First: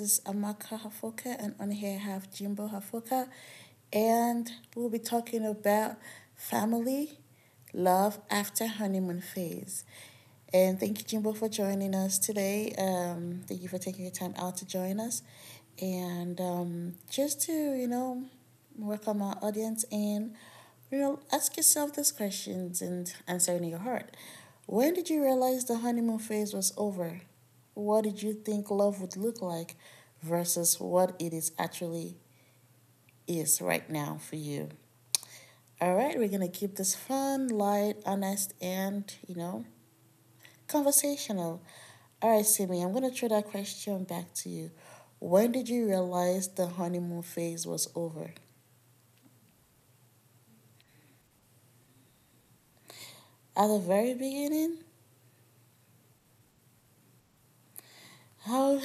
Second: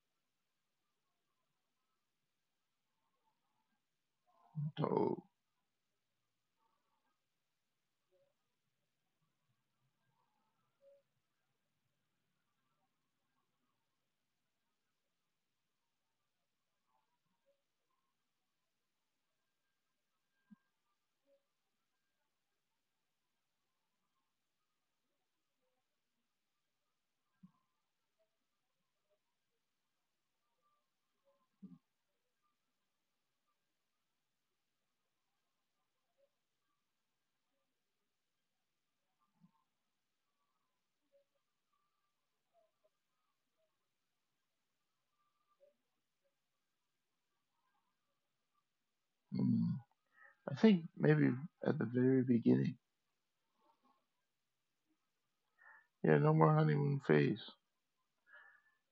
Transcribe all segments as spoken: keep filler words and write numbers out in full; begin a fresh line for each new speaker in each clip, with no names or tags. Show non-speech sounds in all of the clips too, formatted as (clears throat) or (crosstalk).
is Amaka Hafoka, and on here I have Jimbo Hafoka, and we'll be
So
talking about family, love after honeymoon phase. And thank you, Jimbo, for joining us today. Um, thank you for taking your time out to join us, and um, just to, you know, welcome our audience and, you know, ask yourself these questions and answer in your heart. When did you realize the honeymoon phase was over? What did you think love would look like versus what it is actually is right now for you? All right, we're going to keep this fun, light, honest, and, you know, conversational. All right, Simi, I'm going to throw that question back to you. When did you realize the honeymoon phase was over?
mm, I think maybe at the very beginning.
At the very beginning?
Yeah, no more honeymoon phase.
How,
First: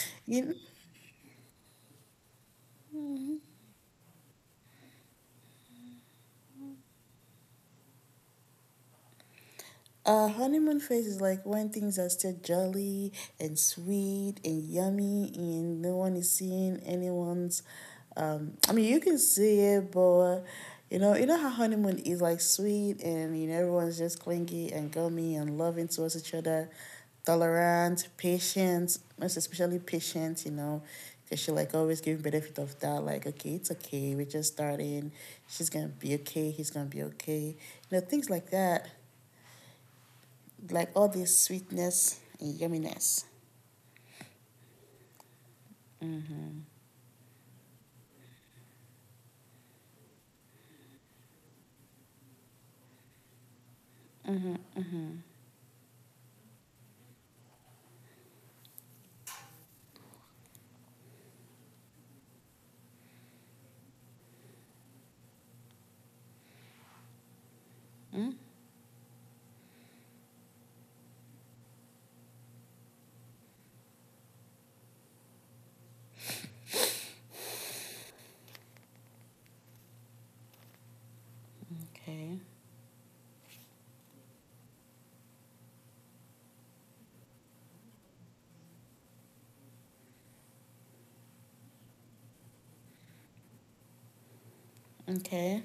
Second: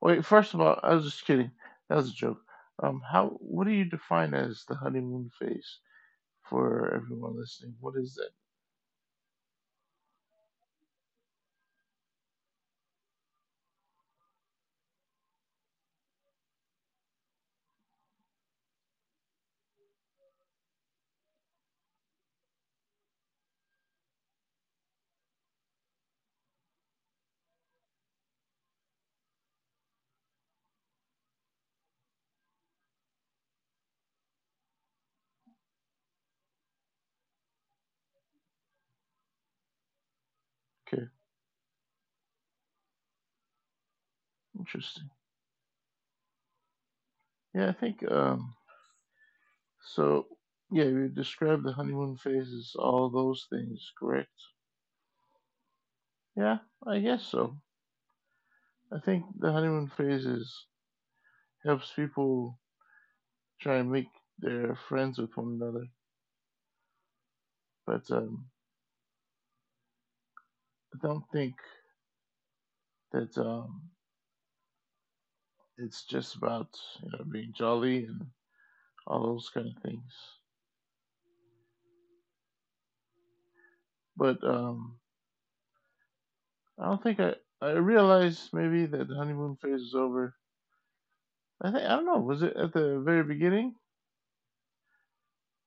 Wait,
you, know,
first of all, I was just kidding. That was a joke. Um, how? What do you define as the honeymoon phase for everyone listening? What is that?
a honeymoon phase is like when things are still jolly and sweet and yummy, and no one is seeing anyone's. Um, I mean, you can see it, but, you know, you know how honeymoon is like sweet, and you know everyone's just clingy and gummy and loving towards each other, tolerant, patient, most especially patient. You know, because she like always giving benefit of doubt, like, okay, it's okay, we're just starting, she's gonna be okay, he's gonna be okay, you know, things like that, like
Okay,
all this sweetness and yumminess.
interesting. Yeah, I think um, so. Yeah, you describe the honeymoon phase as all those things, correct? Yeah, I guess so. I think the honeymoon phase is helps people try and make their friends with one another, but
Mm?
um, I don't think that um, it's just about you know being jolly and all those kind of things.
Okay.
But um, I don't think I I realized maybe that the honeymoon phase is over. I think I don't know. Was it at the very beginning
Okay.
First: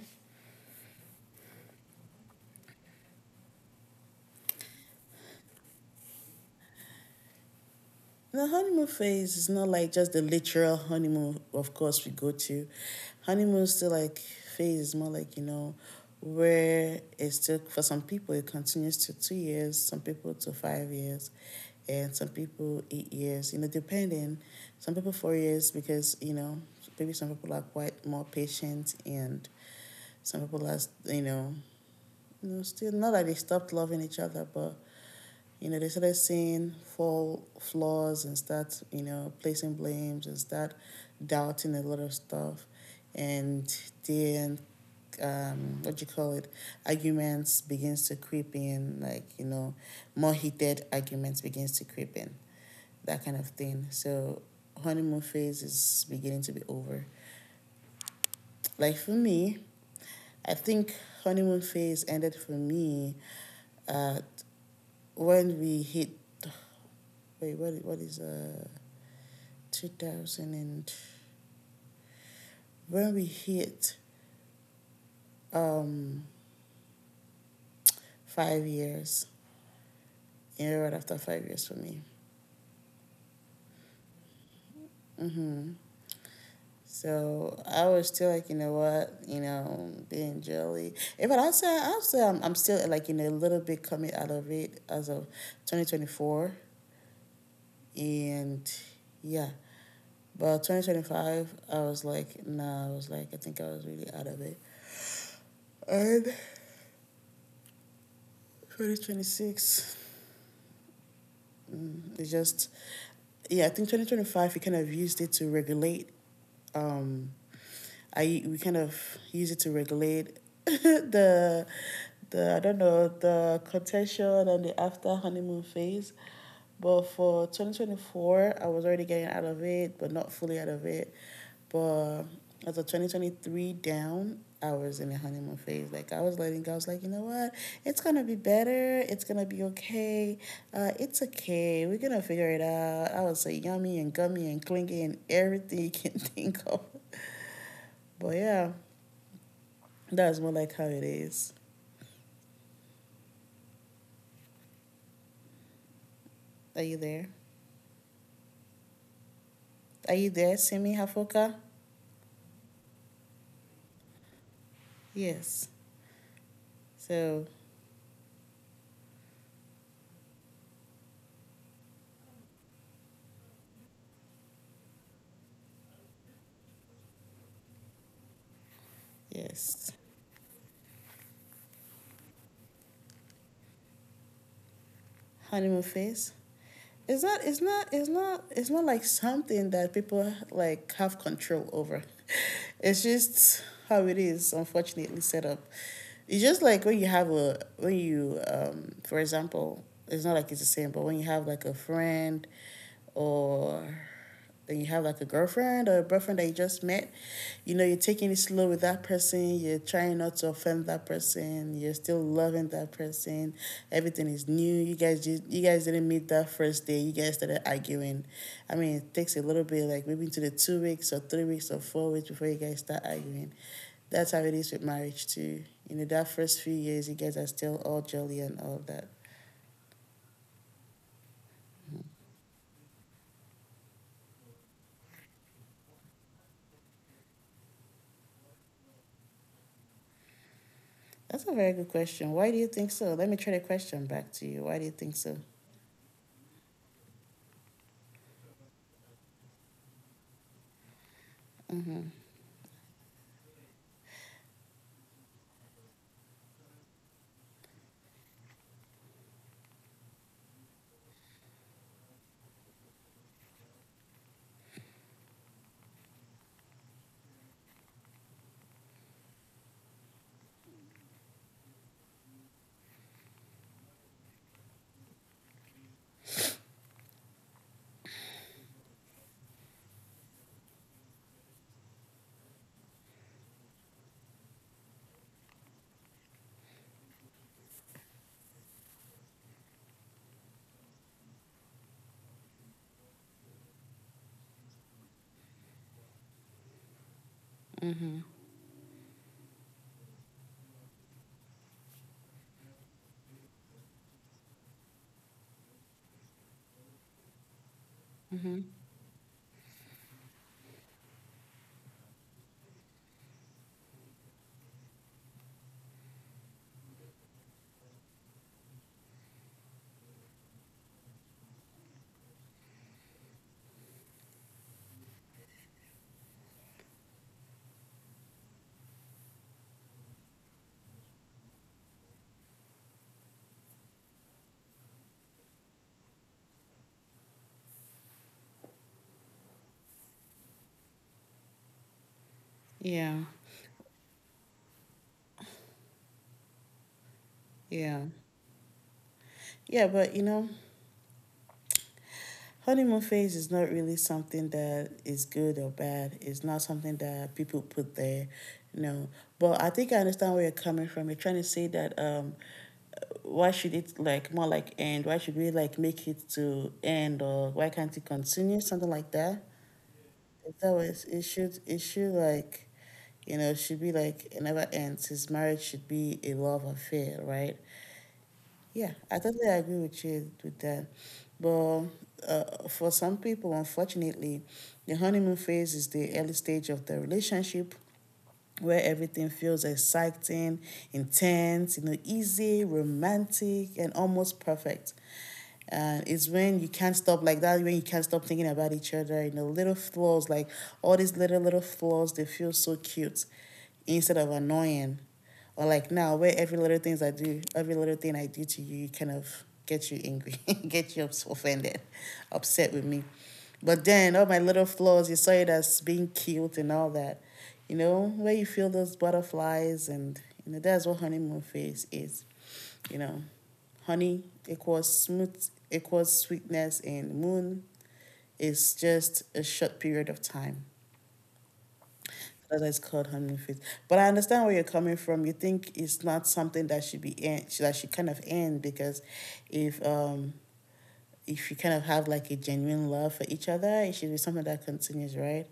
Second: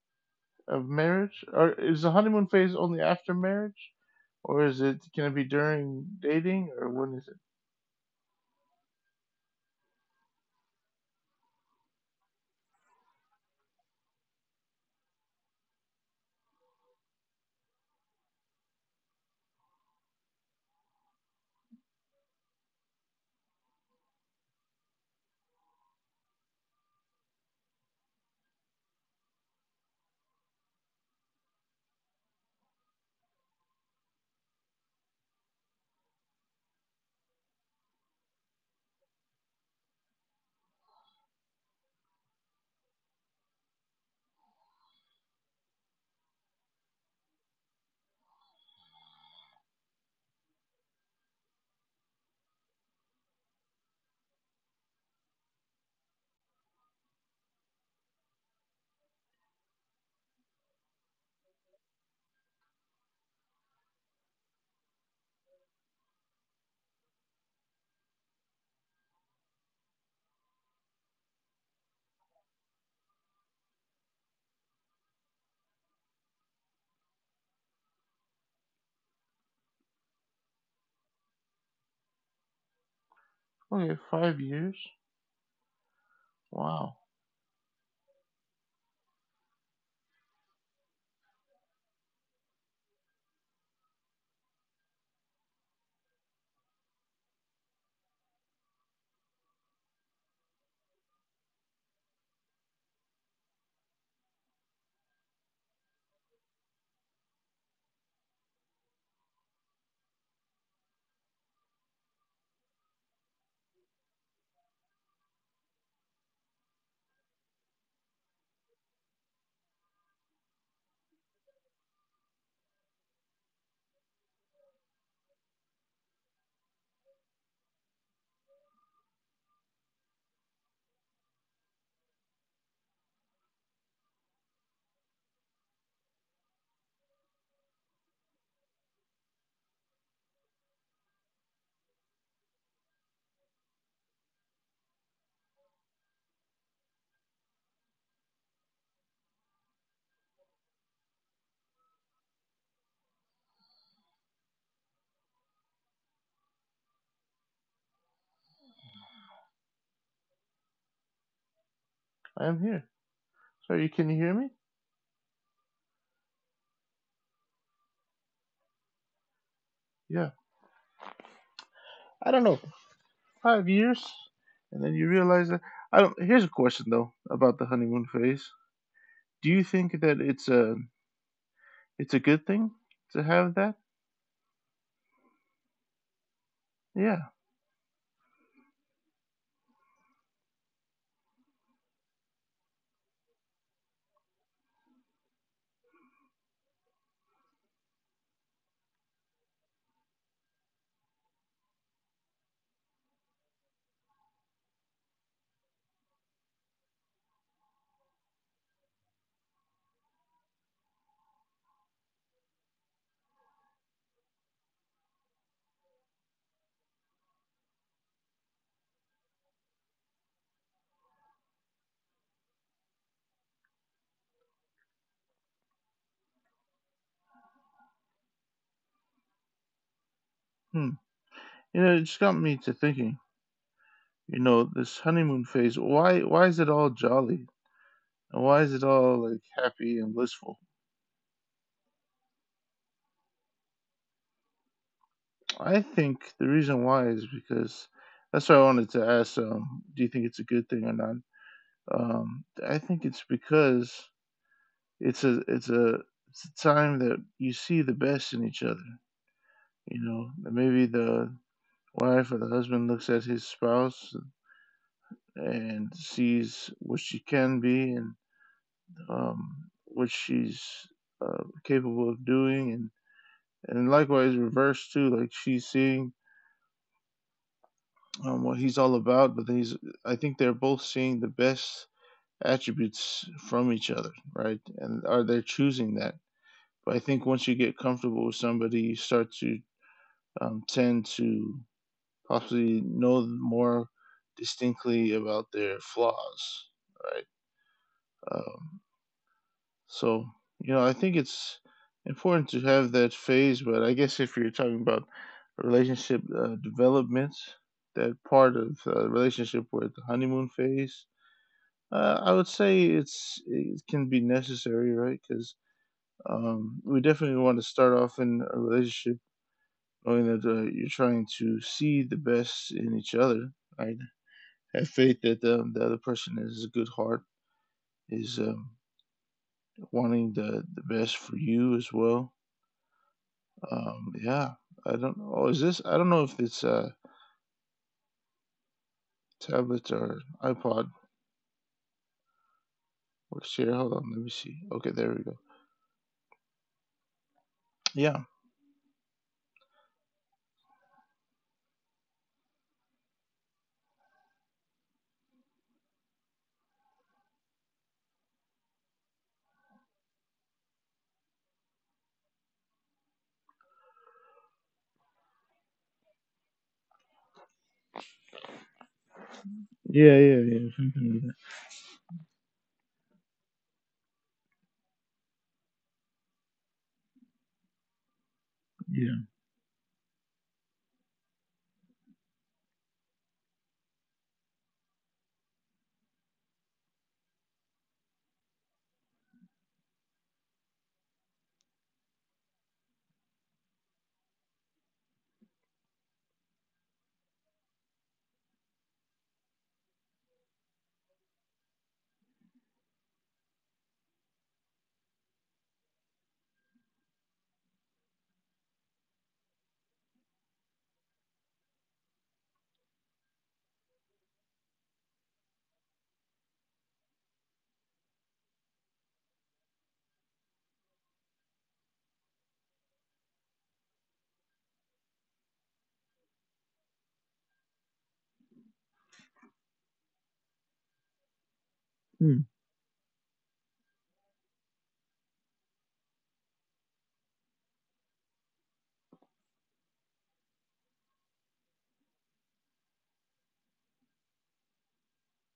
of marriage, or is the honeymoon phase only after marriage, or is it can it be during dating, or when is it?
The honeymoon phase is not like just the literal honeymoon, of course, we go to. Honeymoon still like phase is more like, you know, where it's still, for some people, it continues to two years, some people to five years, and some people eight years, you know, depending. Some people four years because, you know, maybe some people are quite more patient, and some people are, you know, you know, still not that they stopped loving each other, but, you know, they started seeing fall flaws and start, you know, placing blames and start doubting a lot of stuff, and then, um, what do you call it, arguments begins to creep in, like, you know, more heated arguments begins to creep in, that kind of thing. So honeymoon phase is beginning to be over. Like for me, I think honeymoon phase ended for me, uh, when we hit, wait, what what is, uh two thousand and, when we hit, um five years. You know, right after five years for me.
Okay, five years.
Mm-hmm.
Wow,
So I was still like, you know what, you know being jelly. Eh, but i'll say i'll say I'm, I'm still like, you know a little bit coming out of it as of twenty twenty-four, and yeah, but twenty twenty-five I was like, nah, i was like I think I was really out of it. And twenty twenty-six. Mm, It's just, yeah, I think twenty twenty-five, we kind of used it to regulate. Um, I We kind of use it to regulate (laughs) the the I don't know, the contention and the after honeymoon phase. But for twenty twenty-four, I was already getting out of it, but not fully out of it. But as of twenty twenty-three down, I was in a honeymoon phase. Like I was letting go. I was like, you know what? It's gonna be better. It's gonna be okay. Uh, it's okay. We're gonna figure it out. I would say yummy and gummy and clingy and everything you can (laughs) think of. But yeah, that's more like how it is. Are you there? Are you there, Simi Hafoka?
I am here. Sorry, can you hear me?
Yes. So
Yeah. I don't know. Five years, and then you realize that. I don't. Here's a question though about the honeymoon phase. Do you
yes.
think that it's a it's a good thing to have that?
Honeymoon phase, it's
Yeah.
not it's not it's not it's not like something that people like have control over. (laughs) It's just how it is, unfortunately, set up. It's just like when you have a, when you, um for example, it's not like it's the same, but when you have like a friend, or and you have like a girlfriend or a boyfriend that you just met, you know, you're taking it slow with that person, you're trying not to offend that person, you're still loving that person, everything is new. You guys just you guys didn't meet that first day, you guys started arguing. I mean, it takes a little bit, like maybe into the two weeks or three weeks or four weeks before you guys start arguing. That's how it is with marriage too. You know, that first few years you guys are still all jolly and all that.
Hmm. You know, it just got me to thinking. You know, this honeymoon phase. Why why is it all jolly? And why is it all like happy and blissful?
That's a very good question. Why do you think so? Let me try the question back to you. Why do you think so?
I think the reason why is because that's why I wanted to ask. Um, do you think it's a good thing or not? Um, I think it's because it's a it's a it's a time that you see the best in each other. You know, that maybe the wife or the husband looks at his spouse and sees what she can be and um, what she's uh, capable of doing, and and likewise reverse too. Like she's seeing um, what he's all about, but he's I think they're both seeing the best attributes from each other, right? And are they choosing that? But I think once you get comfortable with somebody, you start to um, tend to possibly know more distinctly about their flaws, right?
Mm-hmm.
Um, so, you know, I think it's important to have that phase, but I guess if you're talking about relationship uh, development, that part
Mm-hmm.
of uh, relationship where the honeymoon phase, uh, I would say it's it can be necessary, right? Because um, we definitely want to start off in a relationship knowing that uh, you're trying to see the best in each other. Right? Have faith that um, the other person has a good heart, is um, wanting the, the best for you as well. Um, yeah, I don't know. Oh, is this? I don't know if it's a tablet or iPod.
Yeah,
Works here. Hold on, let me see. Okay, there we go.
yeah,
Yeah.
yeah. But, you know, honeymoon phase is not really something that is good or bad. It's not something that people put there, you know. But I think I understand where you're coming from. You're trying to say that, um, why should it like more like end? Why should we like make it to end, or why can't it continue? Something like that.
Yeah, yeah,
If
yeah.
that was,
Something like
it
that.
should, it should like, you know, it should be like it never ends. His marriage should be a love affair, right? Yeah,
Yeah.
I totally agree with you with that. But, uh, for some people, unfortunately, the honeymoon phase is the early stage of the relationship where everything feels exciting, intense, you know, easy, romantic, and almost perfect. And it's when you can't stop like that, when you can't stop thinking about each other. You know, little flaws, like all these little, little flaws, they feel so cute instead of annoying. Or like now, where every little things I do, every little thing I do to you, kind of get you angry, (laughs) get you offended, upset with me. But then all my little flaws, you saw it as being cute and all that. You know, where you feel those butterflies, and, you know, that's what honeymoon phase is, you know. Honey equals smooth equals sweetness, and moon is just a short period of time
Hmm.
that is called honey feet. But I understand where you're coming from. You think it's not something that should be end, that should kind of end, because if, um if you kind of have like a genuine love for each other, it should be something that continues, right?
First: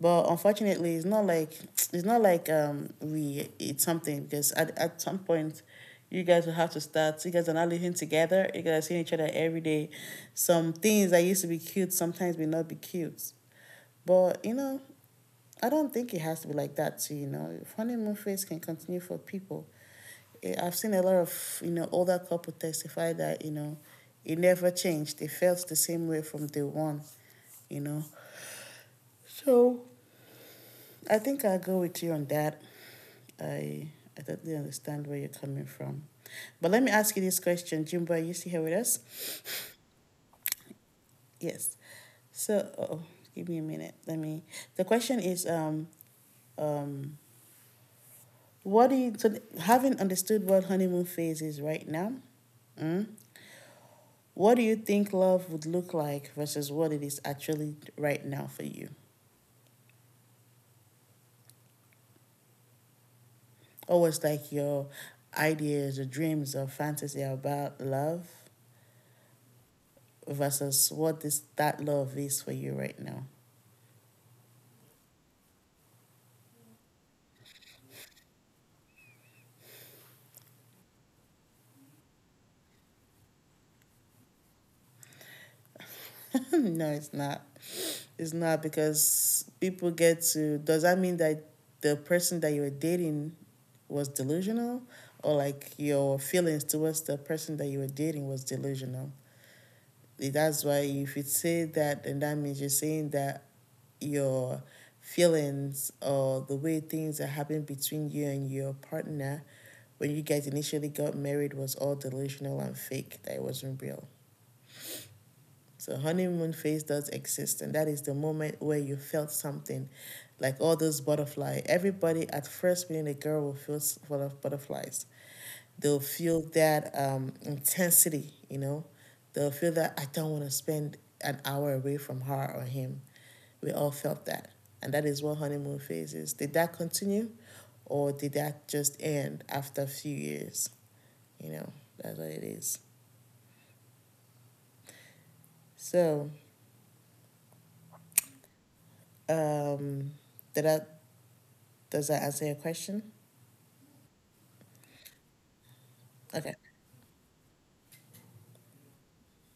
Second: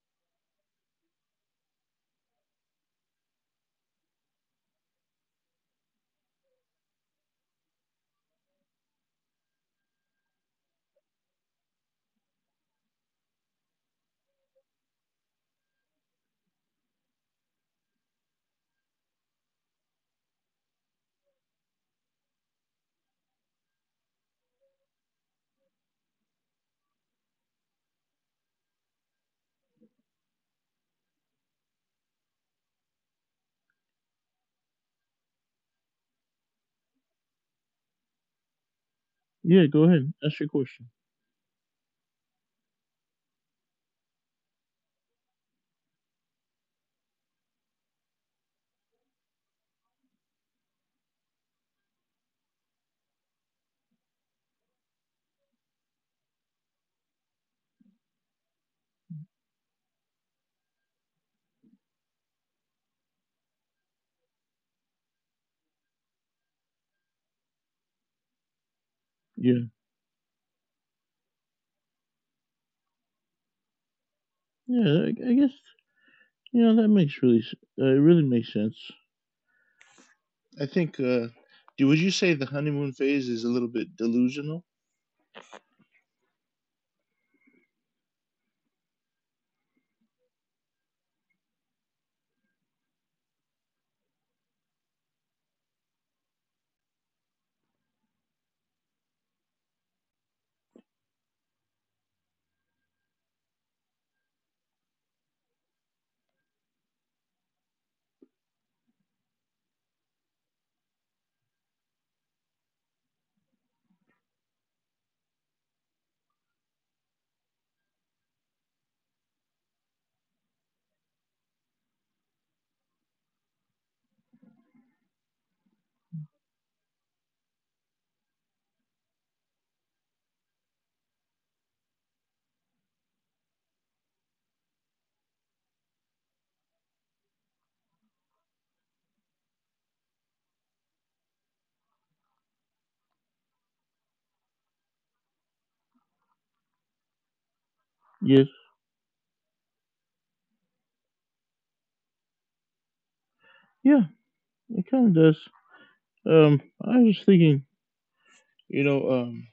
But unfortunately, it's not like it's not like um we it's something, because at at some point, you guys will have to start. You guys are not living together, you guys are seeing each other every day. Some things that used to be cute sometimes may not be cute. But, you know, I don't think it has to be like that too, you know. Honeymoon phase can continue for people. Eh, I've seen a lot of, you know, older couples testify that, you know, it never changed. They felt the same way from day one, you know. So I think I'll go with you on that. I I totally understand where you're coming from. But let me ask you this question, Jimbo, are you still here with us?
Yeah. Go ahead. Ask your question.
Yes. So, oh, give me a minute. Let me The question is, um um What do you so, having understood what honeymoon phase is right now, Mm, what do you think love would look like versus what it is actually right now for you? Or what's like your ideas or dreams or fantasy about love
Yeah.
versus what is that love is for you right now?
Yeah. I, I guess you know that makes really uh, it really makes sense. I think. Uh, do would you say the honeymoon phase is a little bit delusional?
(laughs) No, it's not. It's not because people get to. Does that mean that the person that you were dating was delusional, or like your feelings towards the person that you were dating was delusional? That's why if you say that, then that means you're saying that your feelings or the way things are happening between you and your partner when you guys initially got married was all delusional and fake. That it wasn't real. So, honeymoon phase does exist, and that is the moment where you felt something, like all those butterfly. Everybody at first being a girl will feel full of butterflies. They'll feel that, um, intensity, you know. They'll feel that I don't want to spend an hour away from her or him. We all felt that, and that is what honeymoon phase is. Did that continue, or did that just end after a few years? You know, that's what it is. So,
Yes.
um, did that does that answer your question?
Yeah, it kind of does.
Okay.
Um, I was thinking, you know, um,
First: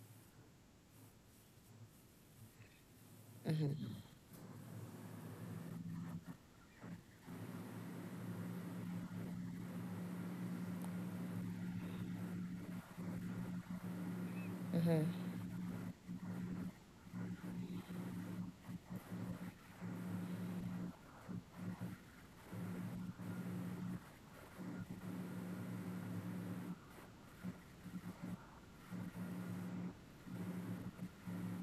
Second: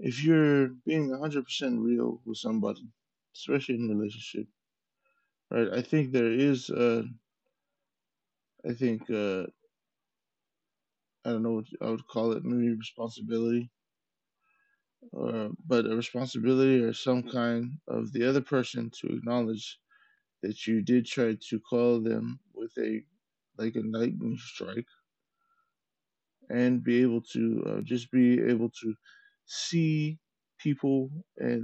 if you're being one hundred percent real with somebody, especially in a relationship, right? I think there is. Uh, I think. Uh, I don't know what I would call it. Maybe responsibility, uh, but a responsibility or some kind of the other person to acknowledge that you did try to call them with a like a lightning strike and be able to uh, just be able to see people and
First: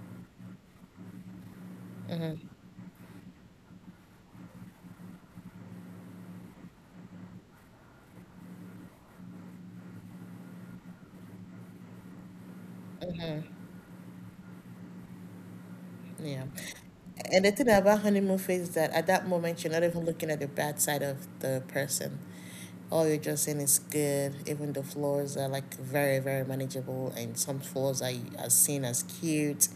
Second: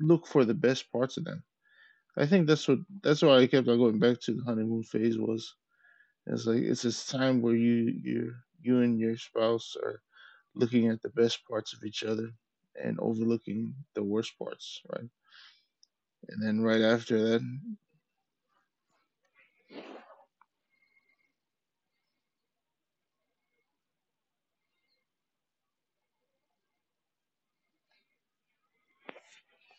look for the best parts of them. I think
Hmm.
that's what that's why I kept on going back to the honeymoon phase was. It's like it's this time where you you you and your spouse are looking at the best parts of each other and overlooking the worst parts, right? And
Yeah.
then right after that,
And the thing about honeymoon phase is that at that moment you're not even looking at the bad side of the person. All you're just saying is good. Even the flaws are like very, very manageable, and some flaws are, are seen as cute.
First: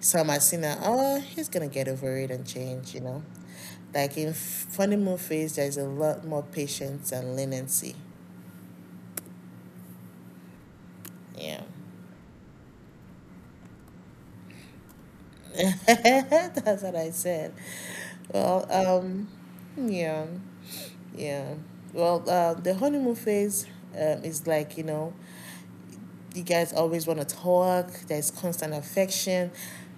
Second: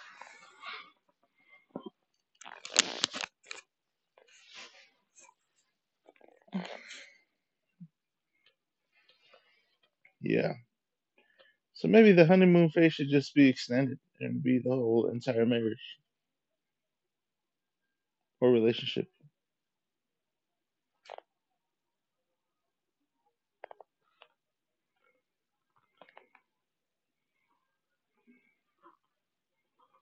Some are seen as, oh, he's gonna get over it and change. You know, like in honeymoon phase, there's a lot more patience and leniency.
yeah.
Yeah.
So maybe the honeymoon phase should just be extended and be the whole entire
(laughs)
marriage
That's what I said.
or
Well,
relationship.
um, yeah, yeah. Well, uh, the honeymoon phase, um, is like, you know, you guys always want to talk. There's constant affection.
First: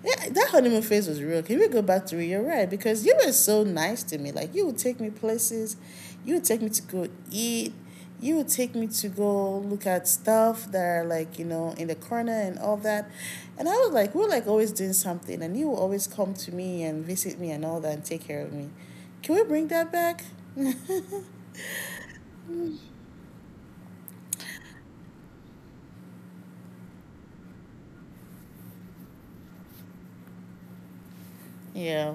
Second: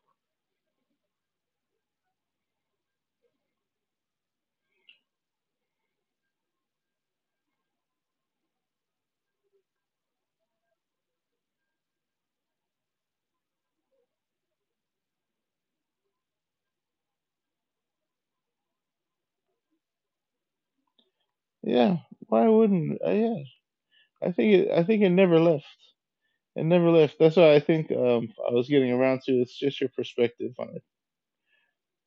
Yeah, that honeymoon phase was real. Can we go back to it? You're right because you were so nice to me. Like you would take me places, you would take me to go eat, you would take me to go look at stuff that are like you know in the corner and all that. And I was like, we we're like always doing something, and you would always come to me and visit me and all that and take care of me. Can we bring that back?
Yeah, why wouldn't? Uh, yeah, I think it, I think it never left. It never left. That's why I think um, I was getting around to. It's just your perspective on it.
Yeah.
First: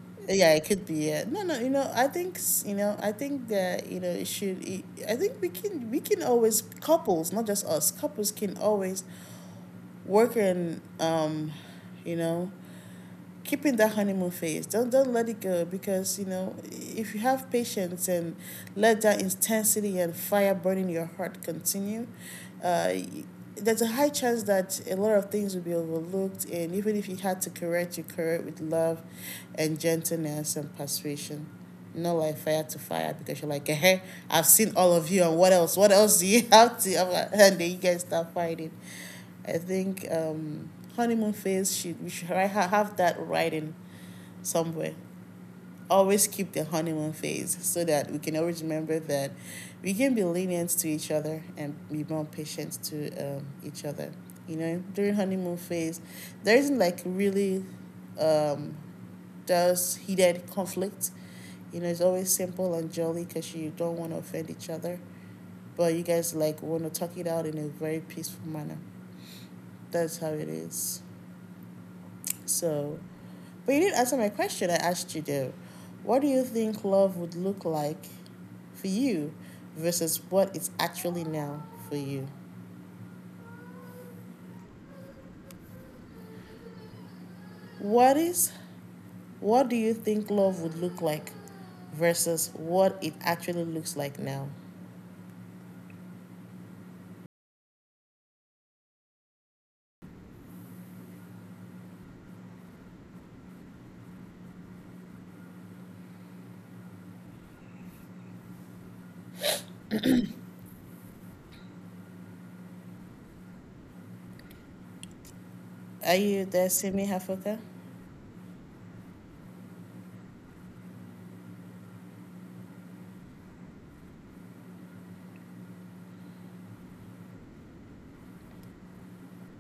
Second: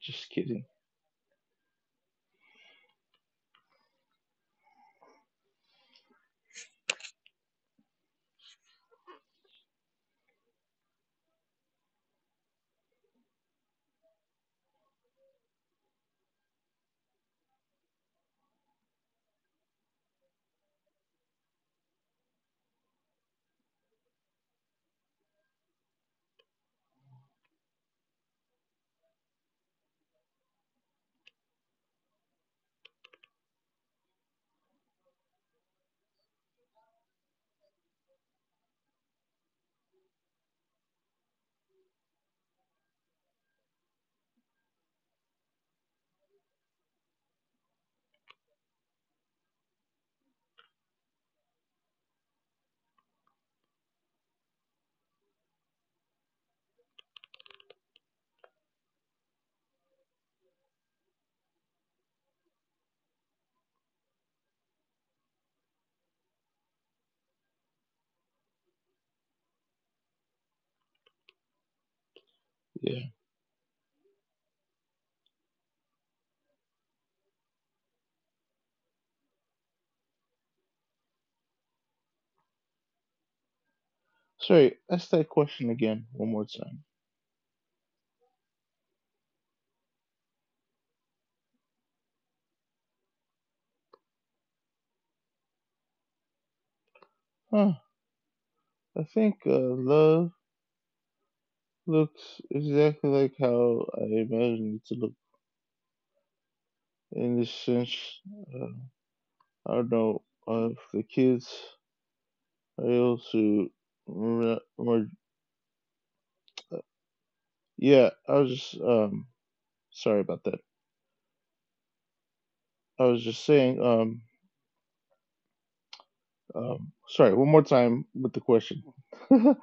Just
Yeah,
kidding.
it could be. Yeah. No, no, you know I think s- you know I think that you know it should it, I think we can we can always couples not just us couples can always work in, um you know keep in that honeymoon phase. Don't don't let it go because you know if you have patience and let that intensity and fire burning your heart continue, uh, there's a high chance that a lot of things will be overlooked. And even if you had to correct, you correct with love, and gentleness and persuasion. Not like fire to fire because you're like, hey, I've seen all of you, and what else? What else do you (laughs) have to? I'm like, and then you guys start fighting. I think um, honeymoon phase should we should have that writing somewhere. Always keep the honeymoon phase so that we can always remember that we can be lenient to each other and be more patient to, um, each other. You know, during honeymoon phase, there isn't like really, um, those heated conflict. You know, it's always simple and jolly because you don't want to offend each other, but you guys like want to talk it out in a very peaceful manner. That's how it is. So,
Yeah.
but you didn't answer my question. I asked you though, what do you think love would look like for you versus what it's actually now for you?
Sorry. Ask that question again one more time.
What is, what do you think love would look like versus what it actually looks like now?
Huh. I think uh, love looks exactly like how I imagined it to look. In this sense, uh, I don't know uh, if the kids are able to. More,
Are you there, Simi Hafoka?
yeah, I was just um sorry about that. I was just saying um Um, sorry, one more time with the question. (laughs) yeah,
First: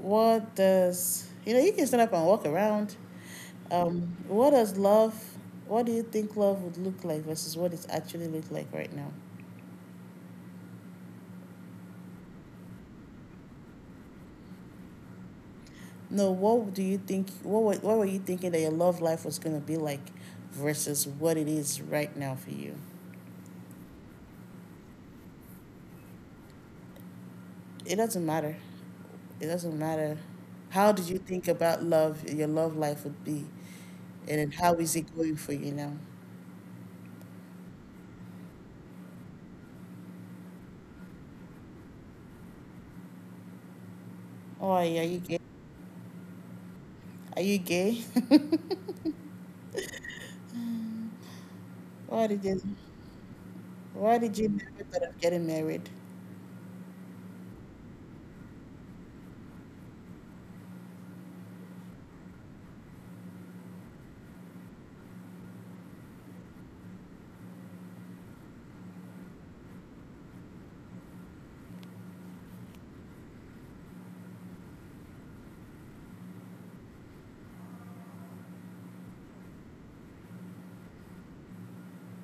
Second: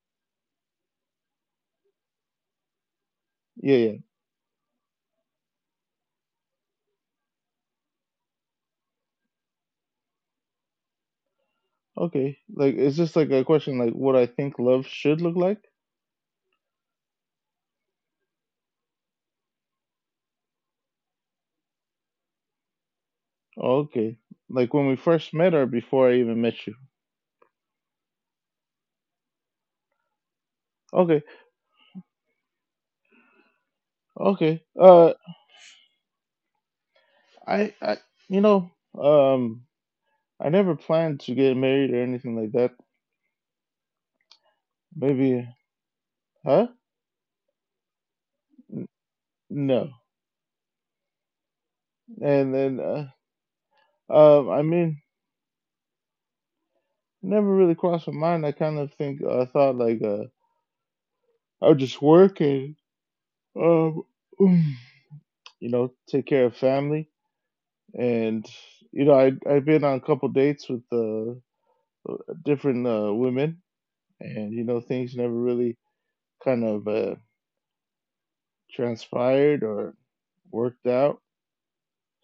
What does, you know, you can stand up and walk around.
yeah.
Um, what does love, what do you think love would look like versus what it's actually look like right now?
Okay. Like, it's just like a question like what I think love should look like?
No, what do you think? What were, what were you thinking that your love life was going to be like versus what it is right now for you?
Oh, okay. Like when we first met or before I even met you.
It doesn't matter. It doesn't matter. How did you
Okay.
think about love, your love life would be? And then
Okay.
how is
Uh,
it going for you now?
I, I, you know, um, I never planned to get married or anything like that.
Oh, are you are you gay?
Maybe, huh?
Are you gay?
No.
(laughs) Why did
And
you,
then, uh,
why did you
um, I
never thought
mean,
of getting married?
never really crossed my mind. I kind of think I thought like, uh, I would just work and, um. (clears throat) (sighs) you know, take care of family. And you know, I I've been on a couple dates with uh, different uh, women, and you know, things never really kind of uh, transpired or worked out.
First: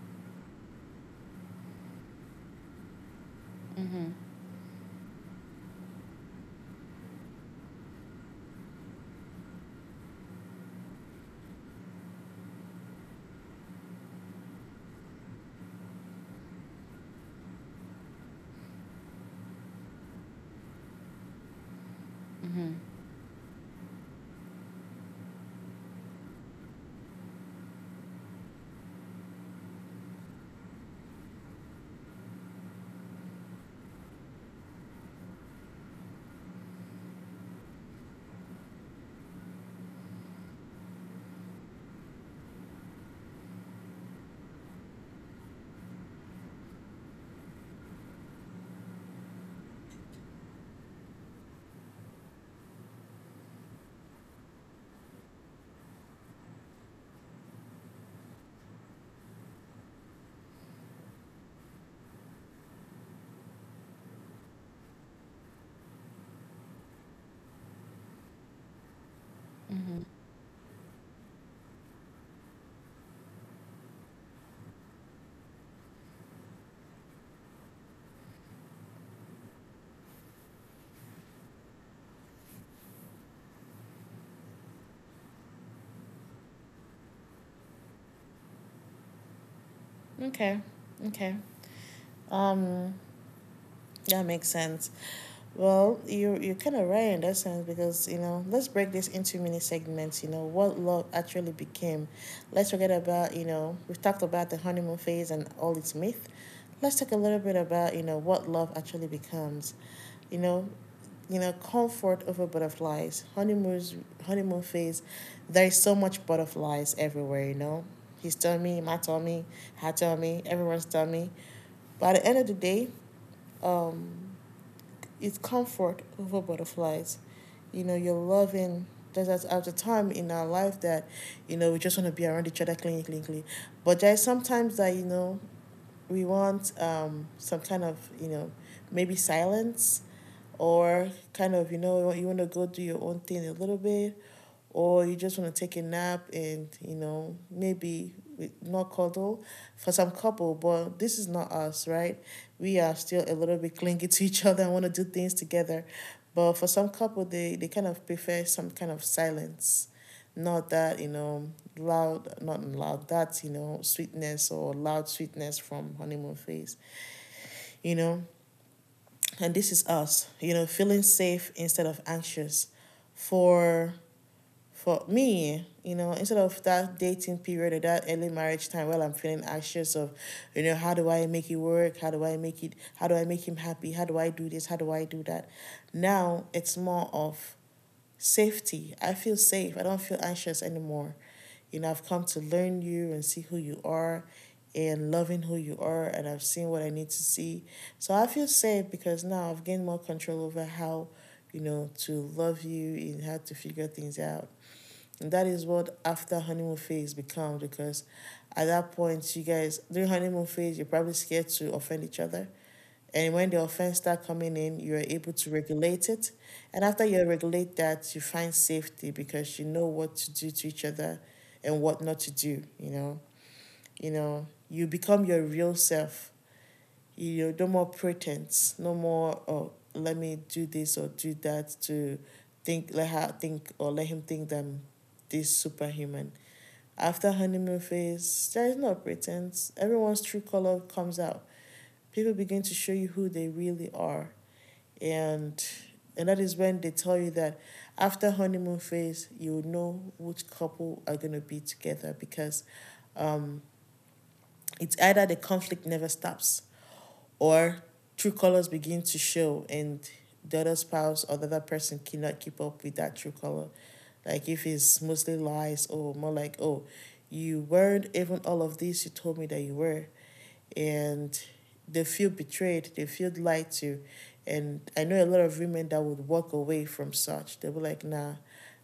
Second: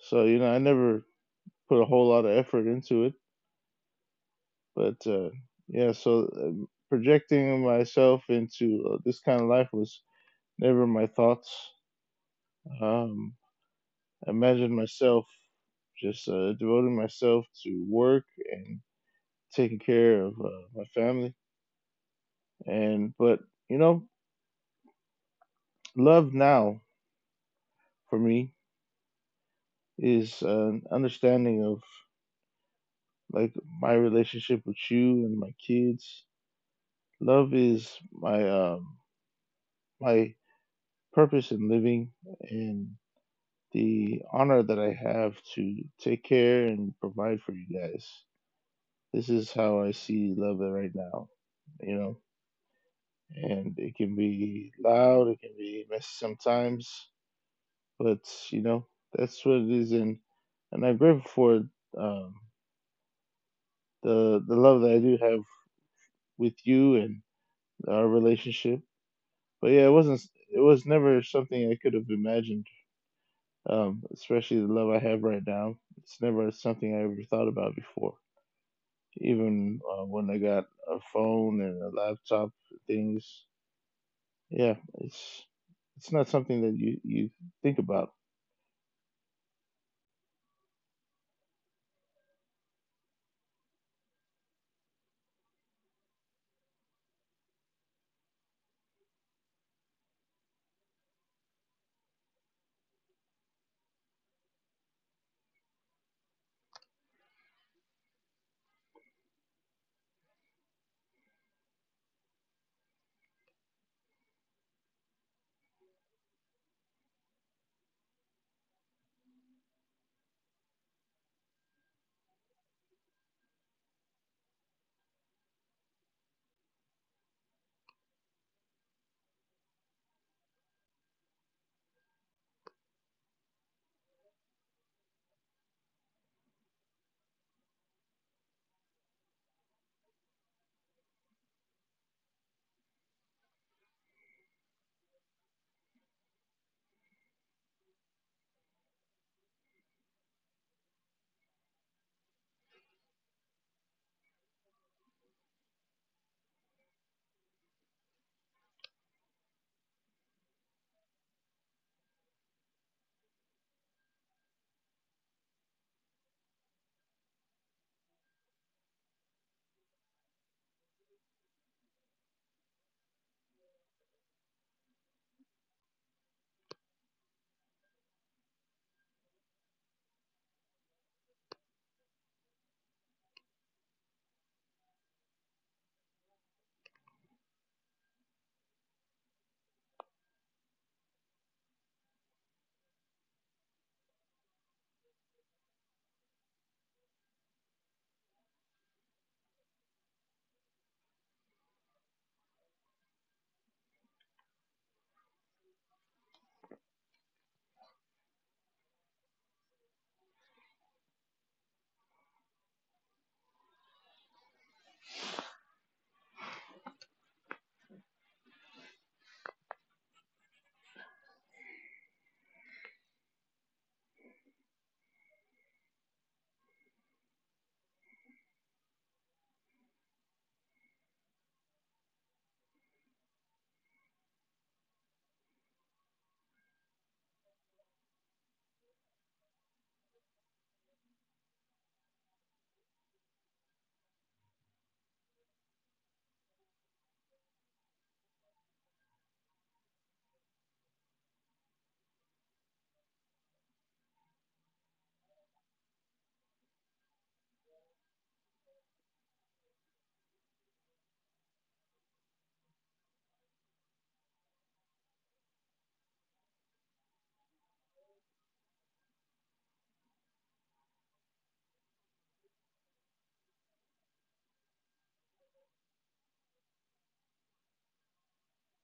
So you know, I never put a whole lot of effort into it.
Mm-hmm.
But uh, yeah, so uh, projecting myself into uh, this kind of life was never my thoughts. Um, I imagined myself just uh, devoting myself to work and taking care of uh, my family.
Mm-hmm.
And but you know, love now for me is an understanding of like my relationship with you and my kids. Love is my um, my purpose in living and the honor that I have to take care and provide for you guys. This is how I see love right now, you know. And it can be loud, it can be messy sometimes, but you know, that's what it is, and and I'm grateful for um, the the love that I do have with you and our relationship. But yeah, it
Mm-hmm.
wasn't it was never something I could have imagined. Um, especially the love I have right now. It's never something I ever thought about before. Even uh, when I got a phone and a laptop, things. Yeah, it's it's not something that you you think about.
Okay. Okay. Um, that makes sense. Well, you you're kind of right in that sense because you know let's break this into mini segments. You know what love actually became. Let's forget about you know we've talked about the honeymoon phase and all its myth. Let's talk a little bit about you know what love actually becomes. You know, you know comfort over butterflies. Honeymoons honeymoon phase. There is so much butterflies everywhere. You know, his tummy, my tummy, her tummy, everyone's tummy. By the end of the day, um, it's comfort over butterflies. You know, you're loving. There's at, at a time in our life that, you know, we just want to be around each other, cling, cling, cling. But there's sometimes that, you know, we want, um, some kind of, you know, maybe silence or kind of, you know, you want to go do your own thing a little bit or you just want to take a nap and you know maybe not cuddle for some couple, but this is not us, right? We are still a little bit clingy (laughs) to each other and want to do things together, but for some couple they, they kind of prefer some kind of silence. Not that you know loud, not loud that you know sweetness or loud sweetness from honeymoon phase, you know. And this is us you know feeling safe instead of anxious for for me, you know, instead of that dating period or that early marriage time while I'm feeling anxious of, you know, how do I make it work? How do I make it how do I make him happy? How do I do this? How do I do that? Now it's more of safety. I feel safe. I don't feel anxious anymore. You know, I've come to learn you and see who you are and loving who you are and I've seen what I need to see. So I feel safe because now I've gained more control over how, you know, to love you and how to figure things out. And that is what after honeymoon phase becomes because at that point you guys during honeymoon phase you're probably scared to offend each other, and when the offense start coming in you're able to regulate it, and after you regulate that you find safety because you know what to do to each other and what not to do, you know. You know you become your real self. You know no more pretense, no more oh let me do this or do that to think let her think or let him think that I'm this superhuman. After honeymoon phase, there is no pretense. Everyone's true color comes out. People begin to show you who they really are. And and that is when they tell you that after honeymoon phase, you know which couple are gonna be together because, um, it's either the conflict never stops or true colors begin to show and the other spouse or the other person cannot keep up with that true color. Like if it's mostly lies or more like, oh, you weren't even all of this you told me that you were, and they feel betrayed, they feel lied to. And I know a lot of women that would walk away from such. They'll be like, nah,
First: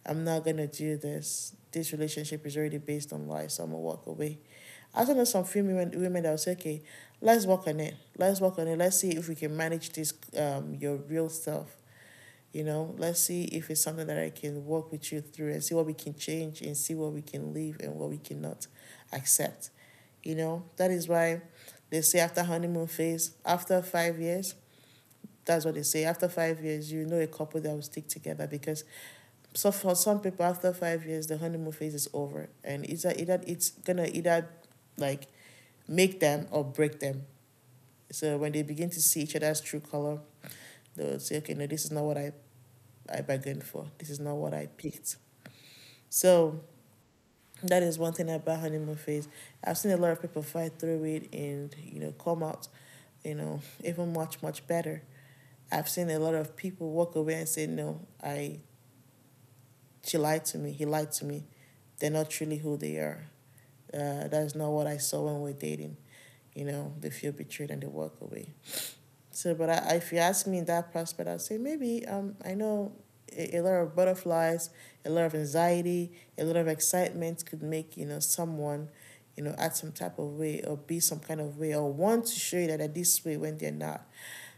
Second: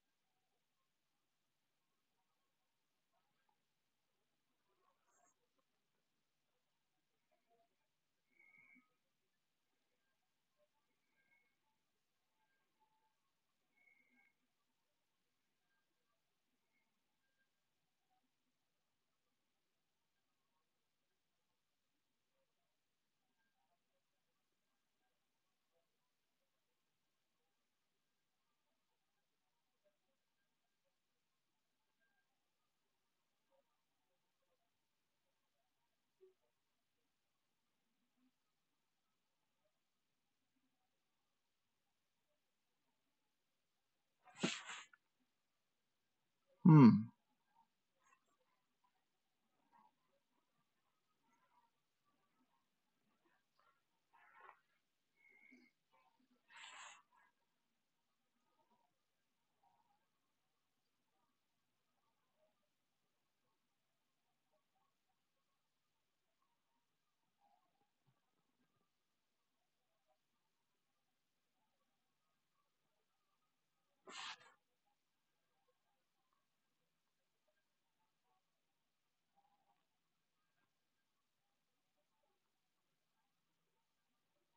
I'm not going to do this. This relationship is already based on lies, so I'm going to walk away. I also know some few women, women that would say, okay, let's work on it. Let's work on it. Let's see if we can manage this, um, your real self. You know, let's see if it's something that I can work with you through and see what we can change and see what we can leave and what we cannot accept. You know, that is why they say after honeymoon phase, after five years, that's what they say. After five years, you know a couple that will stick together because so for some people, after five years, the honeymoon phase is over, and either either it's gonna either like make them or break them. So when they begin to see each other's true color, they'll say, okay, no, this is not what I I bargained for. This is not what I picked. So
Hmm.
that is one thing about honeymoon phase. I've seen a lot of people fight through it and you know come out you know even much much better. I've seen a lot of people walk away and say no, I she lied to me, he lied to me. They're not truly who they are. Uh, that's not what I saw when we we're dating. You know they feel betrayed and they walk away. So, but I, if you ask me in that prospect, I'd say maybe, um, I know a, a lot of butterflies, a lot of anxiety, a lot of excitement could make, you know, someone, you know, act some type of way or be some kind of way or want to show you that they're this way when they're not.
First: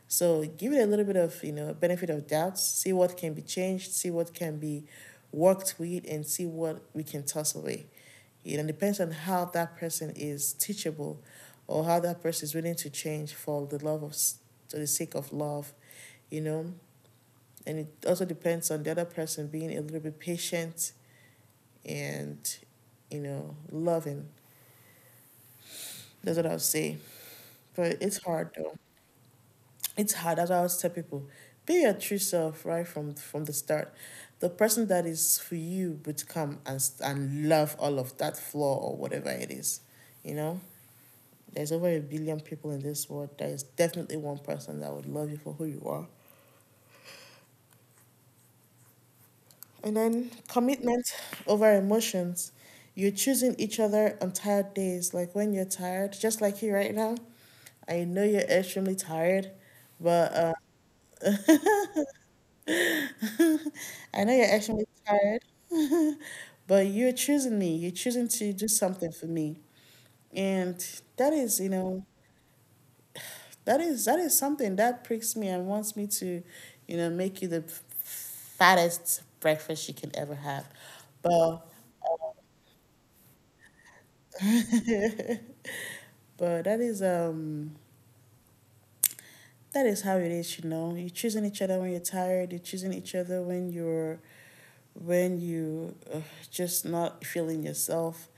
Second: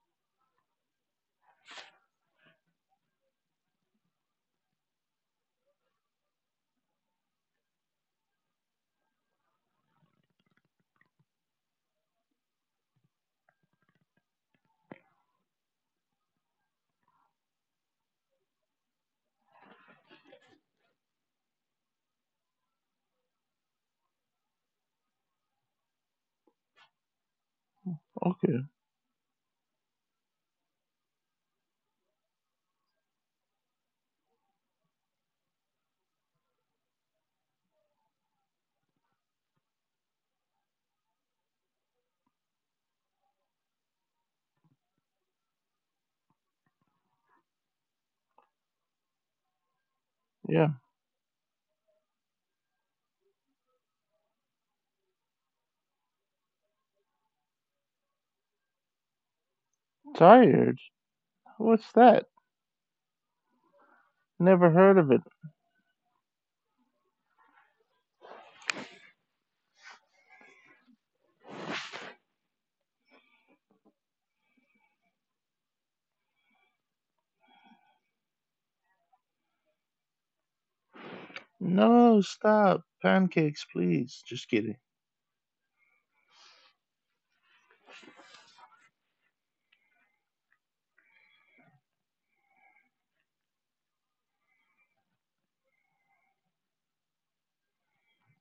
So give it a little bit of, you know, benefit of doubt, see what can be changed, see what can be worked with, and see what we can toss away. You know, it depends on how that person is teachable or how that person is willing to change for the love of, for the sake of love, you know. And it also depends on the other person being a little bit patient and, you know, loving. That's what I would say. But it's hard
Okay.
though. It's hard. As I always tell people. Be your true self right from from the start. The person that is for you would come and and love all of that flaw or whatever it is. You know, there's over a billion people in this world. There is definitely one person that would love you for who you are. And then
Yeah.
commitment over emotions. You're choosing each other on tired days, like when you're tired, just like you right now. I know you're extremely tired, but um
Tired. What's that?
(laughs) I know you're
Never
extremely
heard of it.
tired, (laughs) but you're choosing me. You're choosing to do something for me. And that is, you know, that is that is something that pricks me and wants me to, you know, make you the fattest breakfast you can ever have. But
No, stop. Pancakes, please. Just kidding.
but that is um that is how it is, you know. You're choosing each other when you're tired. You're choosing each other when you're, when you, uh, just not feeling yourself.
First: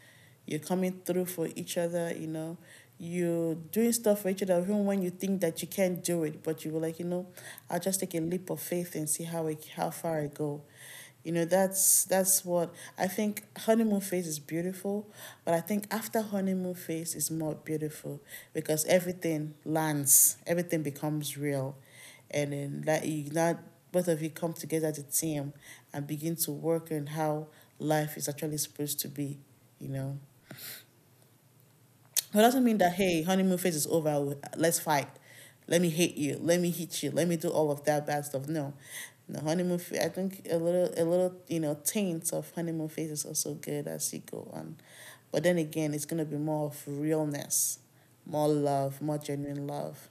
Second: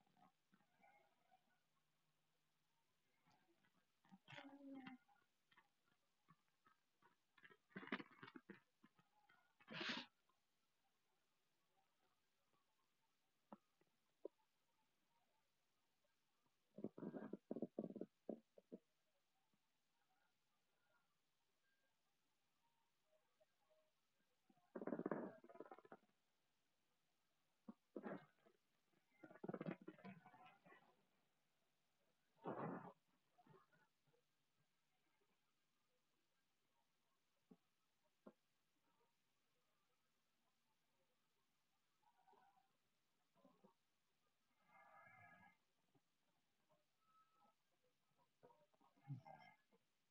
You're coming through for each other, you know. You're doing stuff for each other even when you think that you can't do it, but you were like, you know, I'll just take a leap of faith and see how it, how far I go. You know, that's that's what I think. Honeymoon phase is beautiful, but I think after honeymoon phase is more beautiful, because everything lands, everything becomes real. And then that you that both of you come together as a team and begin to work on how life is actually supposed to be, you know. It doesn't mean that hey, honeymoon phase is over. Let's fight. Let me hate you. Let me hit you. Let me do all of that bad stuff. No, the honeymoon. I think a little, a little, you know, taint of honeymoon phase is also good as you go on. But then again, it's gonna be more of realness, more love, more genuine love.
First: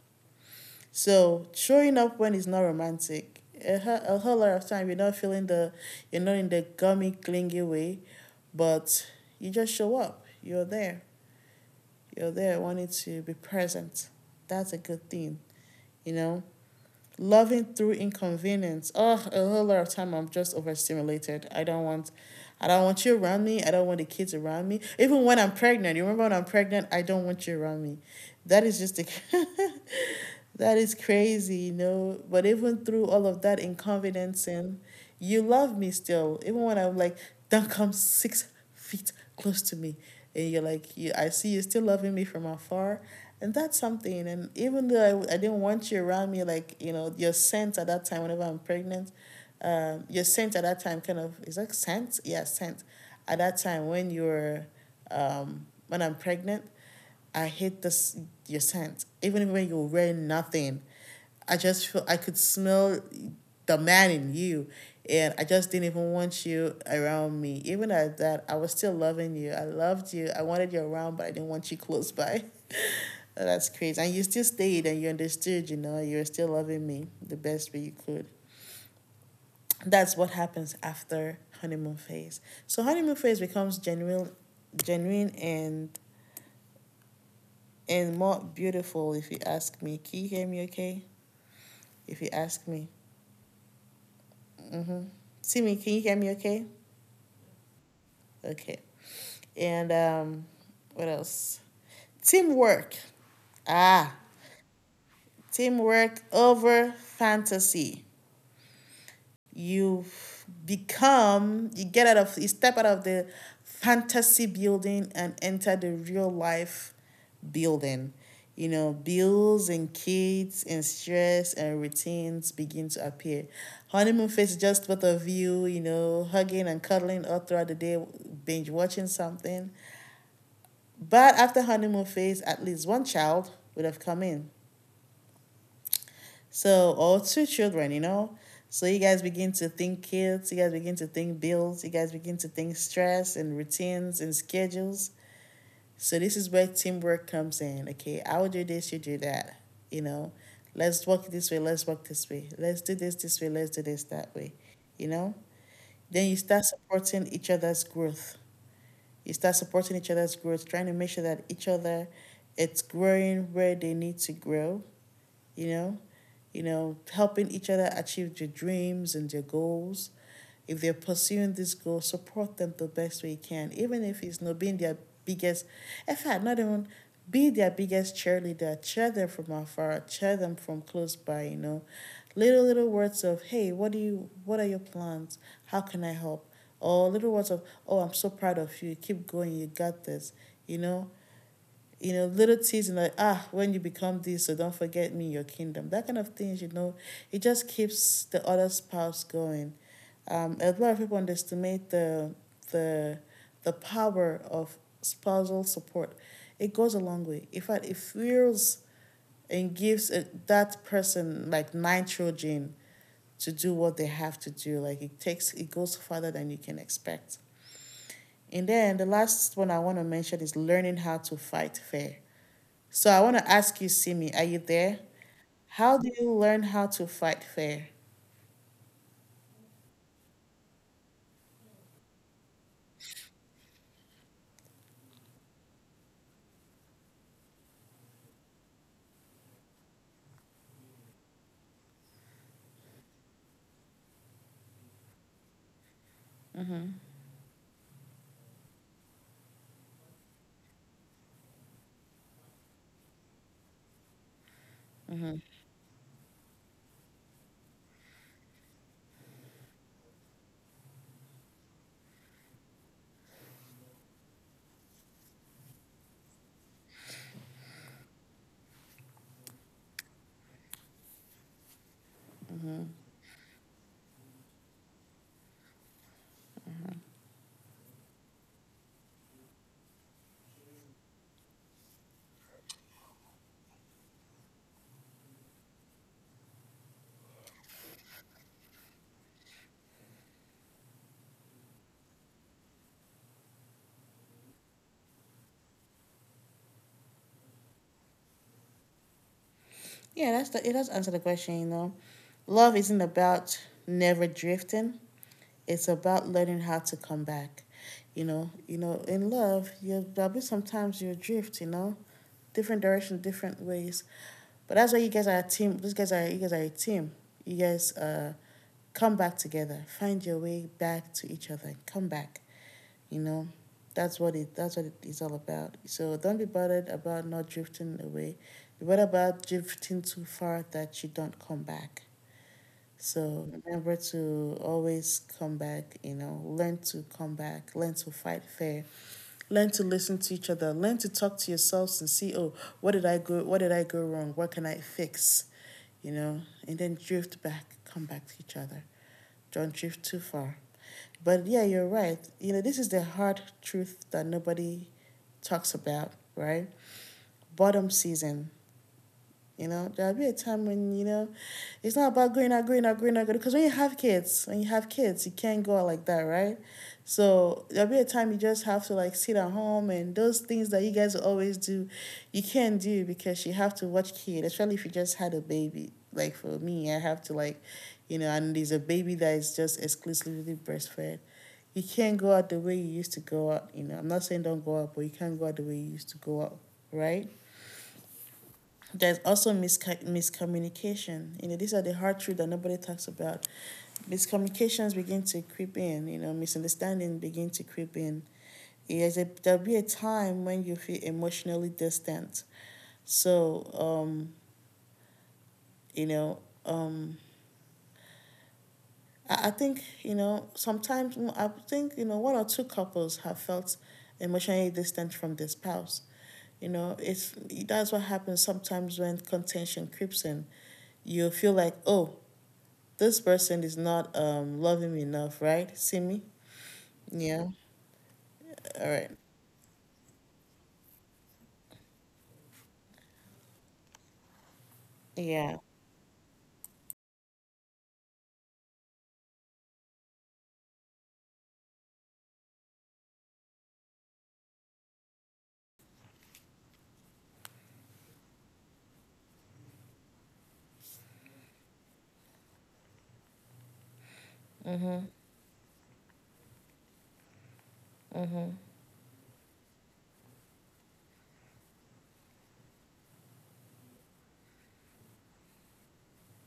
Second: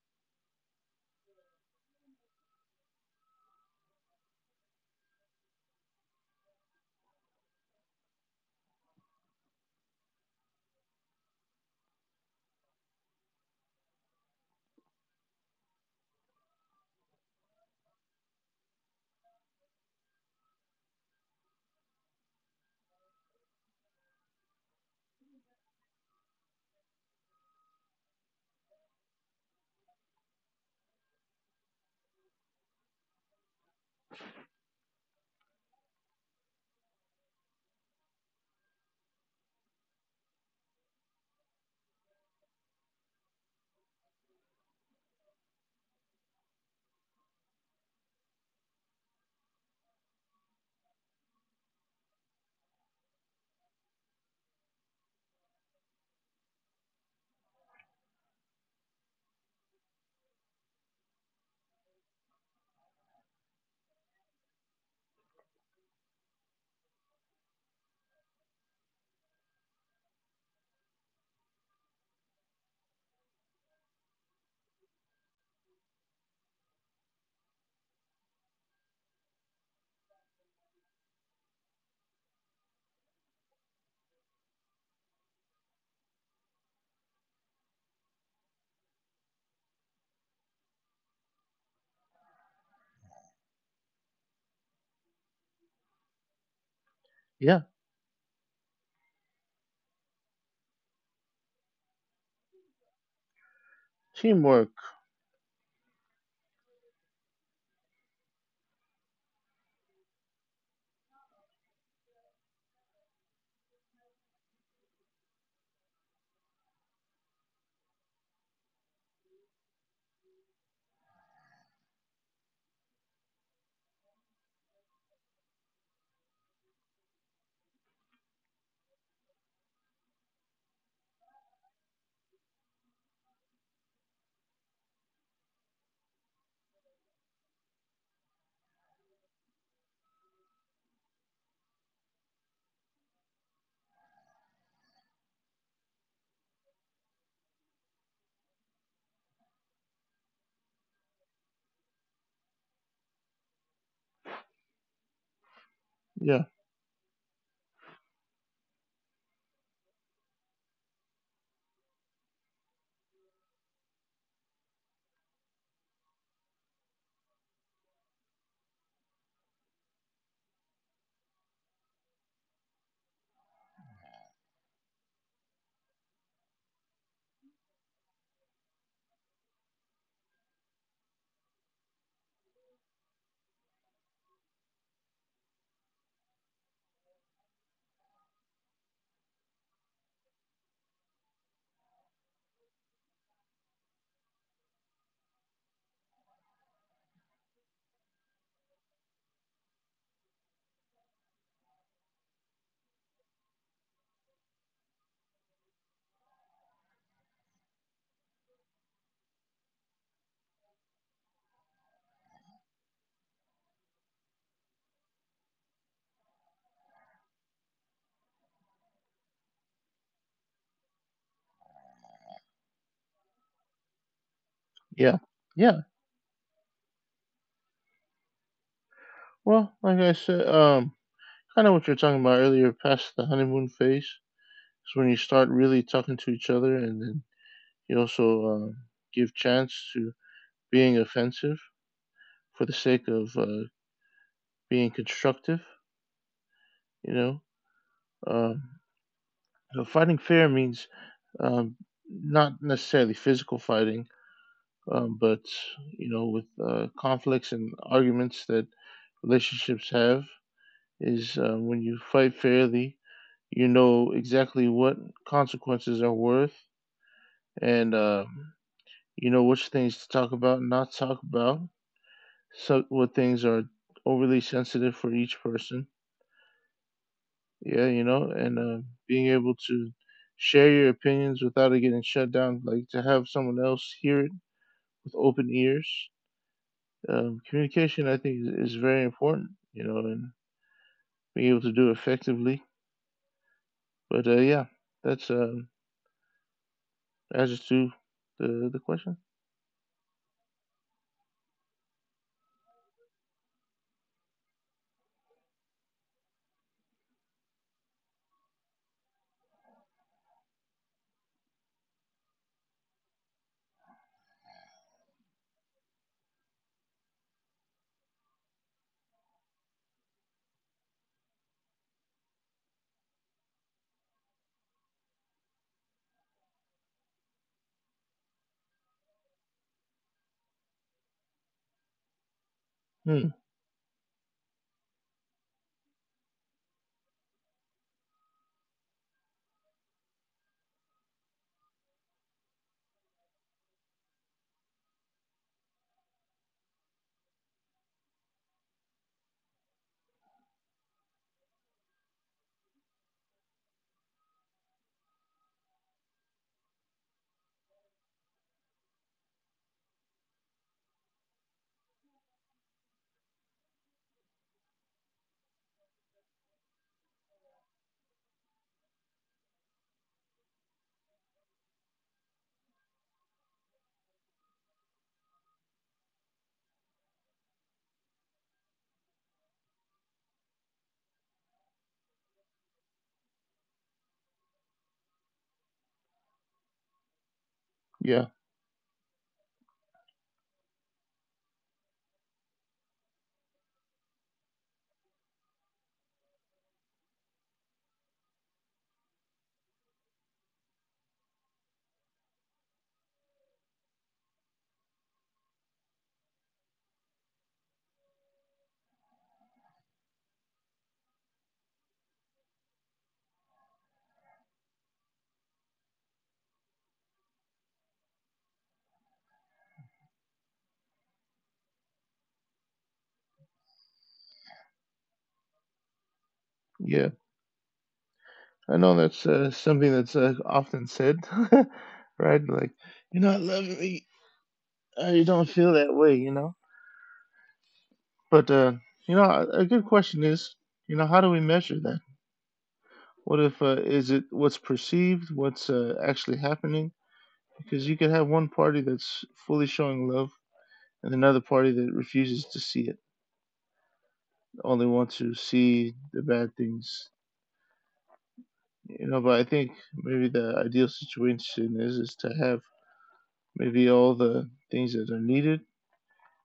So showing up when it's not romantic, a, hu- a whole lot of time you're not feeling the, you're not in the gummy clingy way, but you just show up. You're there, you're there wanting to be present. That's a good thing, you know? Loving through inconvenience. Oh, a whole lot of time I'm just overstimulated. I don't want I don't want you around me. I don't want the kids around me. Even when I'm pregnant, you remember when I'm pregnant, I don't want you around me. That is just the (laughs) that is crazy, you know. But even through all of that inconfidence, and you love me still, even when I'm like, don't come six feet close to me, and you're like, you, I see you still loving me from afar, and that's something. And even though I, I didn't want you around me, like you know, your scent at that time, whenever I'm pregnant, um, your scent at that time kind of is like scent, yeah, scent. At that time when you're, um, when I'm pregnant, I hate this, your scent. Even when you're wearing nothing, I just feel I could smell the man in you, and I just didn't even want you around me. Even at that, I was still loving you. I loved you. I wanted you around, but I didn't want you close by. (laughs) That's crazy. And you still stayed, and you understood. You know, you were still loving me the best way you could. That's what happens after honeymoon phase. So honeymoon phase becomes genuine, genuine and and more beautiful if you ask me. Can you hear me okay? If you ask me. Timmy, can you hear me okay?
Yeah.
Okay. And um, what else? Teamwork. Ah,
Teamwork.
teamwork over fantasy. you become you get out of you step out of the fantasy building and enter the real life building. You know, bills and kids and stress and routines begin to appear. Honeymoon phase is just both of you, you know, hugging and cuddling all throughout the day, binge watching something. But after honeymoon phase at least one child would have come in, so, or two children, you know. So you guys begin to think kids, you guys begin to think bills, you guys begin to think stress and routines and schedules. So this is where teamwork comes in. Okay, I will do this, you do that. You know, let's walk this way, let's walk this way, let's do this this way, let's do this that way. You know, then you
Yeah.
start supporting each other's growth. You start supporting each other's growth, trying to make sure that each other it's growing where they need to grow, you know, you know, helping each other achieve their dreams and their goals. If they're pursuing this goal, support them the best way you can, even if it's not being their biggest, in fact, not even be their biggest cheerleader. Cheer them from afar, cheer them from close by, you know. Little little words of, hey, what do you what are your plans? How can I help? Or little words of, oh, I'm so proud of you, keep going, you got this, you know. You know, little teasing like, ah, when you become this, so don't forget me, your kingdom. That kind of things, you know, it just keeps the other spouse going. Um, a lot of people underestimate the the the power of spousal support. It goes a long way. In fact, it fuels and gives a that person like nitrogen to do what they have to do. Like it takes, it goes further than you can expect. And then the last one I want to mention is learning how to fight fair. So I want to ask you, Simi, are you there?
Yeah. Yeah.
How do you learn how to fight fair?
Well, like I said, um, kind of what you're talking about earlier, past the honeymoon phase is when you start really talking to each other, and then you also um, give chance to being offensive for the sake of uh, being constructive. You know, um, so fighting fair means um, not necessarily physical fighting, um, but you know with uh, conflicts and arguments that relationships have is uh, when you fight fairly you know exactly what consequences are worth and uh, you know which things to talk about and not talk about, so what things are overly sensitive for each person, yeah you know, and uh, being able to share your opinions without it getting shut down, like to have someone else hear it with open ears. um, communication I think is, is very important, you know, and being able to do it effectively. But uh, yeah, that's um, answers to the the question.
Yeah, that's the it does answer the question, you know. Love isn't about never drifting. It's about learning how to come back. You know, you know, in love, you there'll be sometimes you drift, you know, different direction, different ways. But that's why you guys are a team. These guys are you guys are a team. You guys uh come back together. Find your way back to each other. Come back. You know, that's what it that's what it's all about. So don't be bothered about not drifting away. Be bothered about drifting too far that you don't come back.
Hmm.
So remember to always come back, you know, learn to come back, learn to fight fair, learn to listen to each other, learn to talk to yourselves and see, oh, what did I go what did I go wrong? What can I fix? You know, and then drift back, come back to each other, don't drift too far. But yeah, you're right. You know, this is the hard truth that nobody talks about, right? Bottom season. You know, there'll be a time when, you know, it's not about going out, going out, going out, because when you have kids, when you have kids, you can't go out like that, right? So there'll be a time you just have to like sit at home and those things that you guys always do, you can't do because you have to watch kids. Especially if you just had a baby. Like for me, I have to like, you know, and there's a baby that is just exclusively breastfed. You can't go out the way you used to go out, you know. I'm not saying don't go out, but you can't go out the way you used to go out, right?
Yeah,
There's also misca- miscommunication. You know, these are the hard truths that nobody talks about. Miscommunications begin to creep in. You know, misunderstanding begin to creep in. Yes, it- there'll be a time when you feel emotionally distant. So, um, you know, um, I, I think, you know, sometimes mm, I think, you know, one or two couples have felt emotionally distant from their spouse. You know, it's that's what happens sometimes when contention creeps in. You feel like, oh, this person is not um loving me enough, right? See me?
yeah,
Yeah.
I
All
know
right.
that's uh, something that's uh, often said, (laughs) right? Like you're not loving me, uh, you don't
Yeah.
feel that way, you know. But uh, you know, a, a good question is, you know, how do we measure that? What if uh, is it what's perceived, what's uh, actually happening? Because you could have one party that's fully showing love and another party that refuses to see it, only wants to see the bad things. You know, but I think maybe the ideal situation is is to have maybe all the things that are needed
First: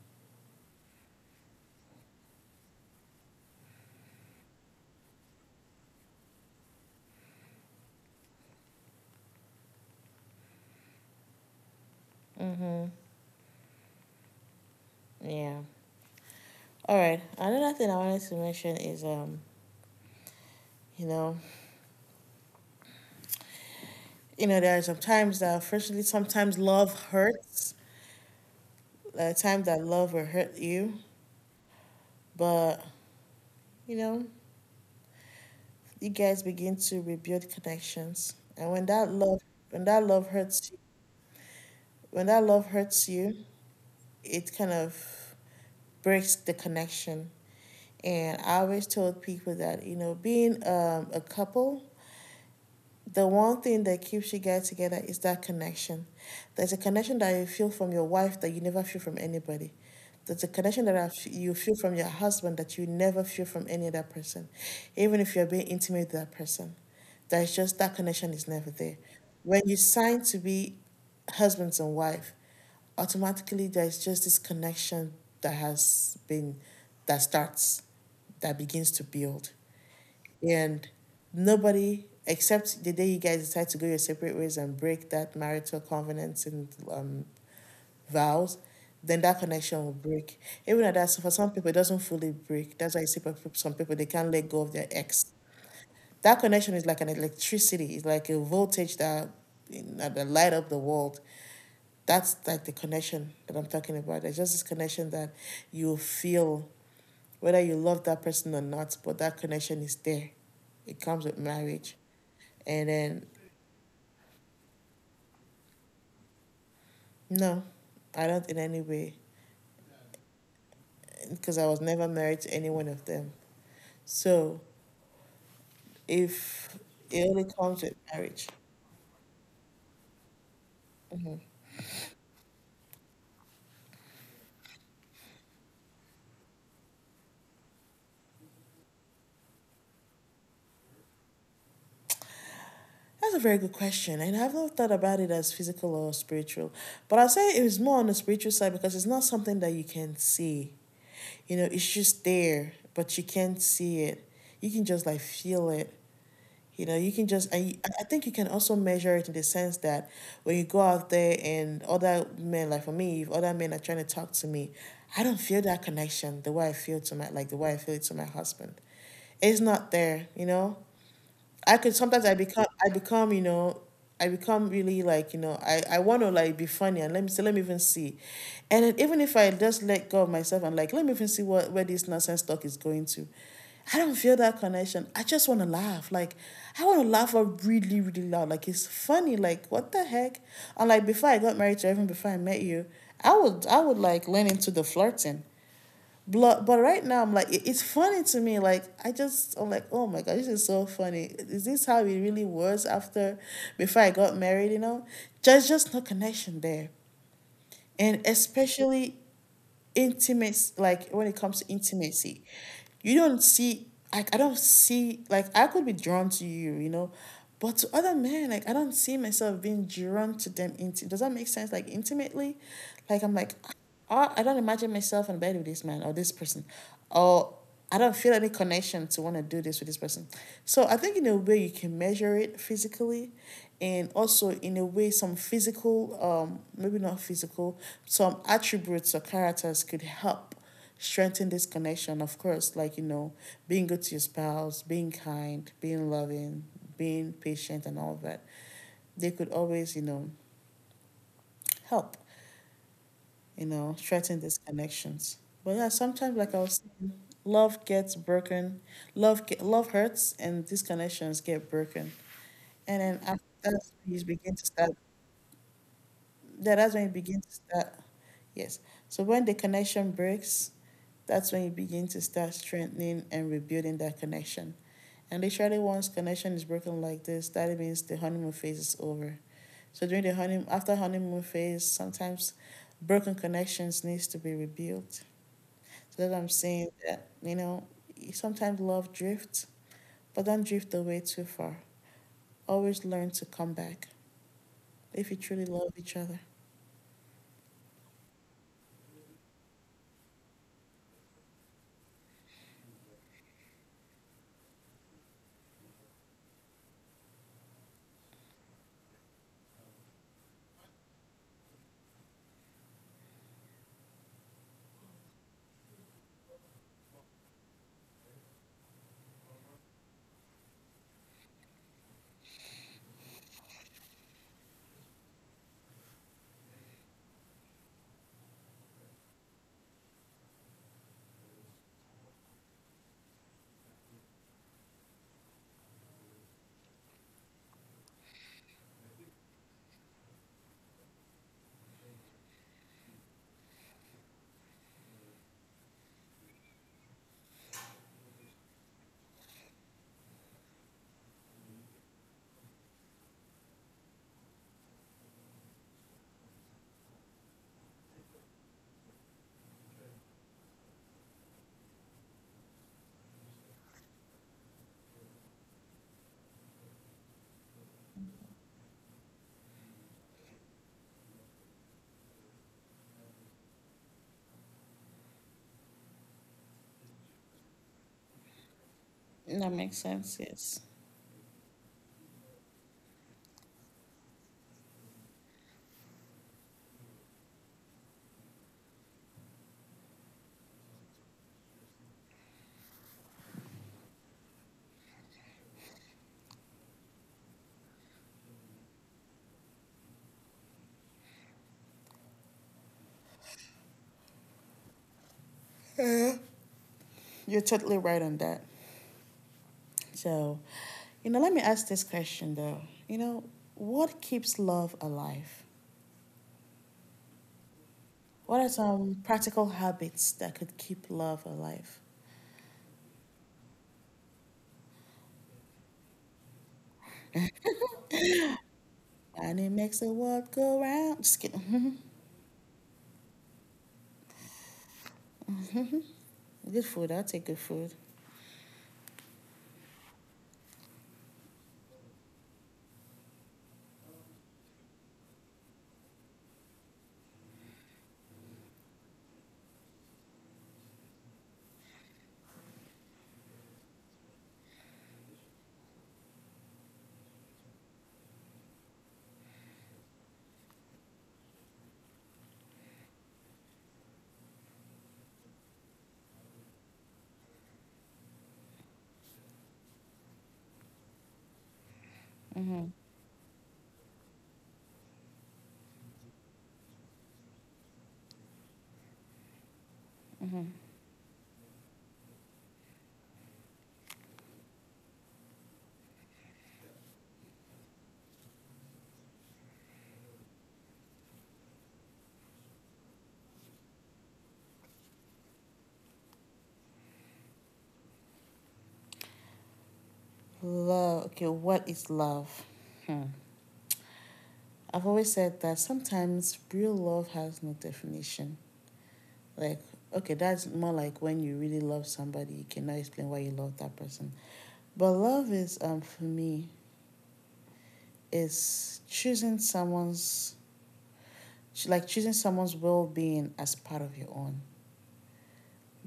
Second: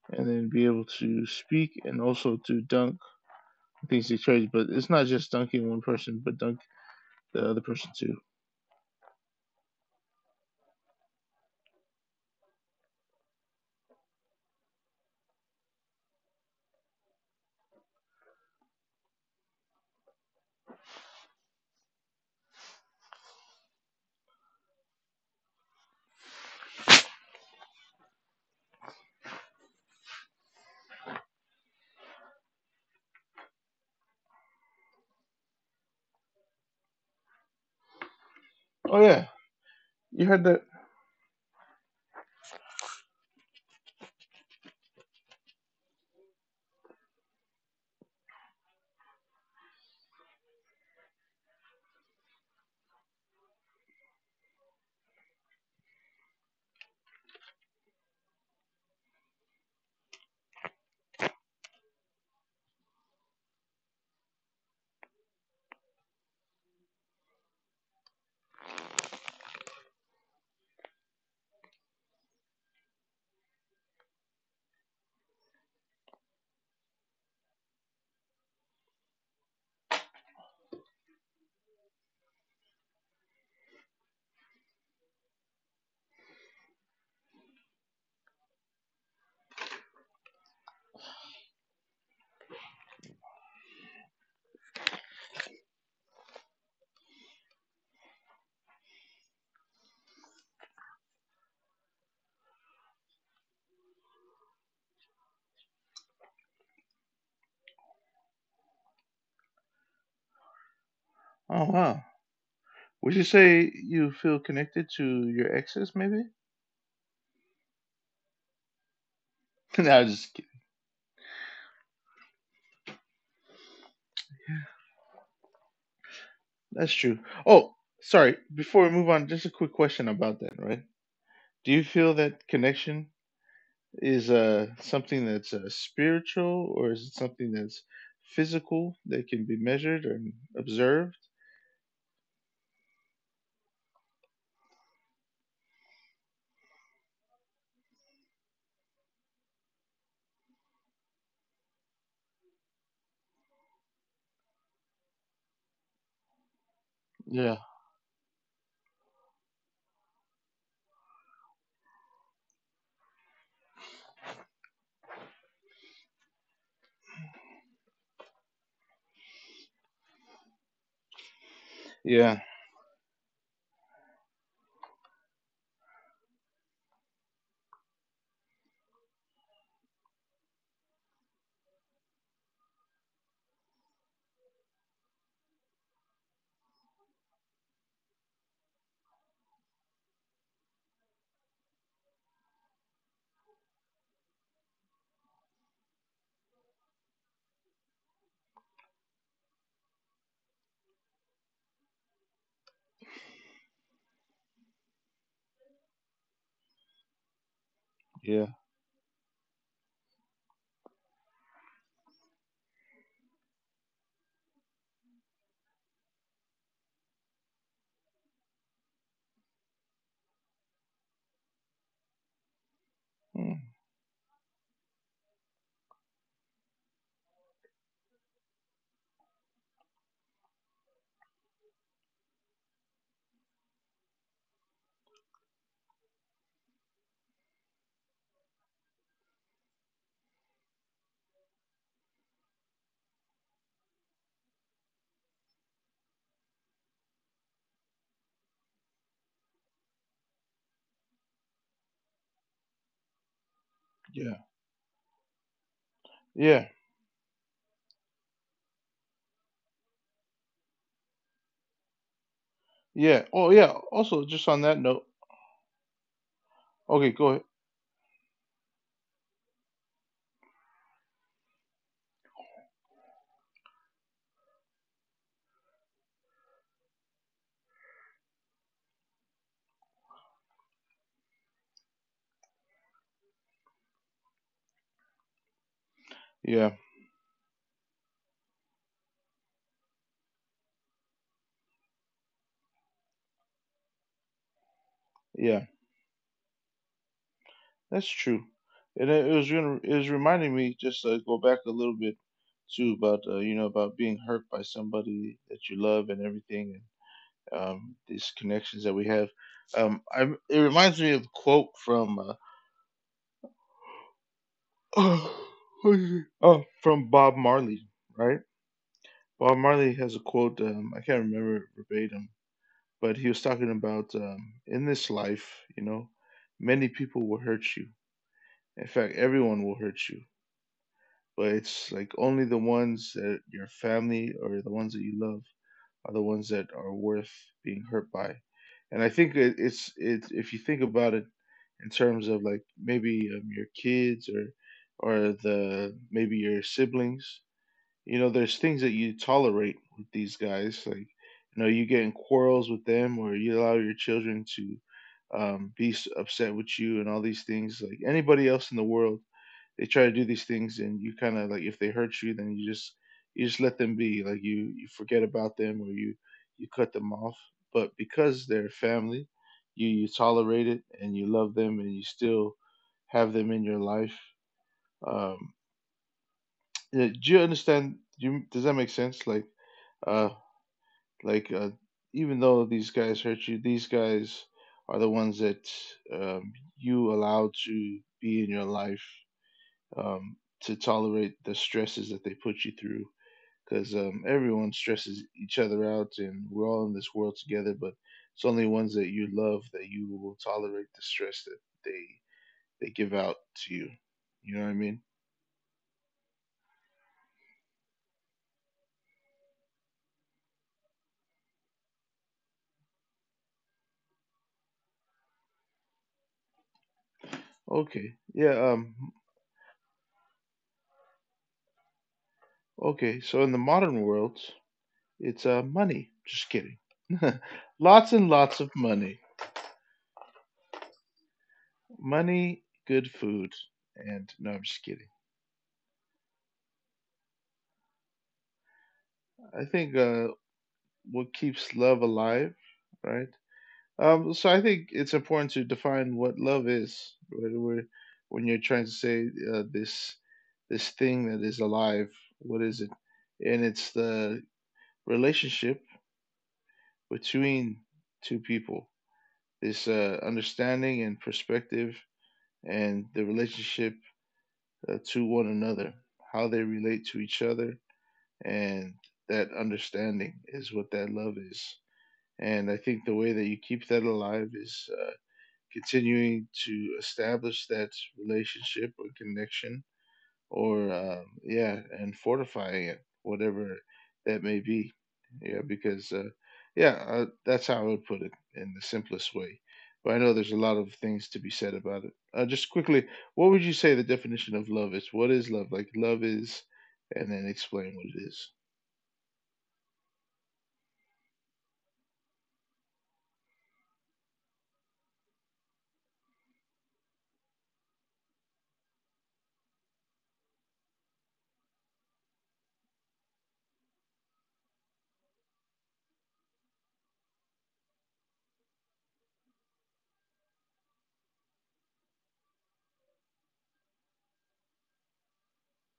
and then be able to speak and also to dunk things they trade. But it's not just dunking one person, but dunk the other person too.
Mm-hmm. Yeah. All right. Another thing I wanted to mention is um, you know, you know, there are some times that unfortunately sometimes love hurts. There are times that love will hurt you. But you know, you guys begin to rebuild connections, and when
Oh
that
yeah.
love, when that love
You heard that
hurts, you- when that love hurts you, it kind of breaks the connection. And I always told people that you know, being um, a couple, the one thing that keeps you guys together is that connection. There's a connection that you feel from your wife that you never feel from anybody. There's a connection that you feel from your husband that you never feel from any other person, even if you're being intimate with that person. There's just that connection is never there. When you sign to be husbands and wife, automatically there's just this connection that has been, that starts, that begins to build, and nobody, except the day you guys decide to go your separate ways and break that marital covenants and um, vows, then that connection will break. Even at that, so for some people it doesn't fully break. That's why you see, for some people they can't let go of their ex. That connection is like an electricity, it's like a voltage that in- that that light up the world. That's like the connection that I'm talking about. There's just this connection that you feel whether you love that person or not, but that connection is there. It comes with
oh
marriage.
wow.
And
Would
then,
you say you feel connected to your exes maybe?
no, I don't in any way,
(laughs) no, just kidding.
because I was never married to any one of them. So if
That's true.
it only
Oh,
comes with
sorry,
marriage,
before we move on, just a quick question about that, right? Do you feel that connection is uh, something that's uh, spiritual, or is it something that's physical that can be measured and observed?
that's a very good question. And I've not thought about it as physical or spiritual. But I'll say it was more on the spiritual side because it's not something that you can see. You know, it's just there, but you can't see it. You can just like feel it. You know, you can just,
Yeah,
and I I think you can also measure it in the sense that when you go out there and other men, like for me, if other men are trying to talk to me, I don't feel that connection the way I feel to my, like the way I feel it to my husband. It's not there, you know? I could sometimes I
yeah,
become I become you know, I become really, like, you know, I I want to like be funny, and let me see, let me even see, and then even if I just let go of myself and like let me even see what, where this nonsense talk is going to, I don't feel that connection. I just want to laugh, like I want to laugh out really really loud, like it's funny, like what the heck. And like before I got married, to even before I met you, I would I would like lean into the flirting. But, but right now, I'm like, it's funny to me. Like, I just, I'm like, oh my God, this is so funny. Is this how it really was after, before I got married, you know? There's just no connection there. And
yeah,
especially intimacy, like when it comes to intimacy, you don't see, like, I don't see, like, I could be drawn to you, you know, but to other men, like, I don't see myself being drawn to them. Inti- Does that make sense? Like, intimately? Like, I'm like,
mm,
oh, I don't imagine myself in bed with this man or this person. Or I don't feel any connection to want to do this with this person. So I think in a way you can measure it physically, and also in a way some physical, um maybe not physical, some attributes or characters could help strengthen this connection, of course, like, you know, being good to your spouse, being kind, being loving, being patient, and all that. They could always, you know, help, you know, strengthen
yeah,
these connections. But yeah, sometimes, like I
yeah,
was saying, love gets broken, love, get, love hurts, and these connections get broken. And then
yeah.
after
Oh, yeah.
that, you
Also,
begin
just
to
on that
start.
note,
Yeah, that's when you
okay, go
begin
ahead.
to start. Yes. So when the connection breaks, that's when you begin to start strengthening and rebuilding that connection. And literally, once connection is broken like this, that means the honeymoon phase is over. So during the honeymoon, after honeymoon phase, sometimes broken connections needs to be rebuilt. So that I'm
Yeah,
saying that, you know, sometimes love drifts, but don't drift away too far. Always learn to come back if you truly
yeah,
love each other.
that's true. And it, it was gonna, it was reminding me just uh, go back a little bit too about uh, you know about being hurt by somebody that you love and everything and um, these connections that we have. Um, I, it reminds me of a quote from uh, (sighs) who is oh, from Bob Marley, right? Bob Marley has a quote. Um, I can't remember it verbatim, but he was talking about um, in this life, you know, many people will hurt you. In fact, everyone will hurt you, but it's like only the ones that your family or the ones that you love are the ones that are worth being hurt by. And I think it, it's it if you think about it in terms of like maybe um, your kids or or the maybe your siblings, you know, there's things that you tolerate with these guys, like you know, you get in quarrels with them or you allow your children to um, be s- upset with you and all these things. Like anybody else in the world they try to do these things and you kind of like if they hurt you then you just you just let them be, like you you forget about them or you you cut them off, but because they're family you you tolerate it and you love them and you still have them in your life. um yeah, do you understand, do you, does that make sense, like
That makes sense.
uh
Yes.
like uh even though these guys hurt you, these guys are the ones that um, you allow to be in your life, um, to tolerate the stresses that they put you through, because um, everyone stresses each other out and we're all in this world together, but it's only ones that you love that you will tolerate the stress that they they give out to you, you know what I mean?
You're totally right on that. So, you know, let me ask this question though. You know, what keeps love alive?
Okay.
What
yeah
are
um
some practical habits that could keep love alive?
Okay, so in the modern world it's uh money, just kidding. (laughs) Lots and lots of money.
And it makes the world go round. Just kidding.
Money, good food. And no, I'm just kidding.
(laughs) Good food. I'll take good food.
I think uh What keeps love alive? Right. Um, so I think it's important to define what love is when we're- when you're trying to say uh, this, this thing that is alive. What is it? And it's the relationship between two people. This uh, understanding and perspective, and the relationship uh, to one another, how they relate to each other, and that understanding is what that love is. And I
Mm-hmm.
think the way that you keep that alive is uh, continuing to establish that relationship or connection,
Mm-hmm.
or um, yeah, and fortifying it, whatever that may be. Yeah, because uh, yeah uh, that's how I would put it in the simplest way, but I know there's a lot of things to be said about it. Uh, just quickly, what would you say the definition of love is? What is love? Like, love is, and then explain what it is.
Love. Okay, what is love? Hmm. I've always said that sometimes real love has no definition. Like, okay, that's more like when you really love somebody, you cannot explain why you love that person. But love is, um for me, is choosing someone's like choosing someone's well-being as part of your own.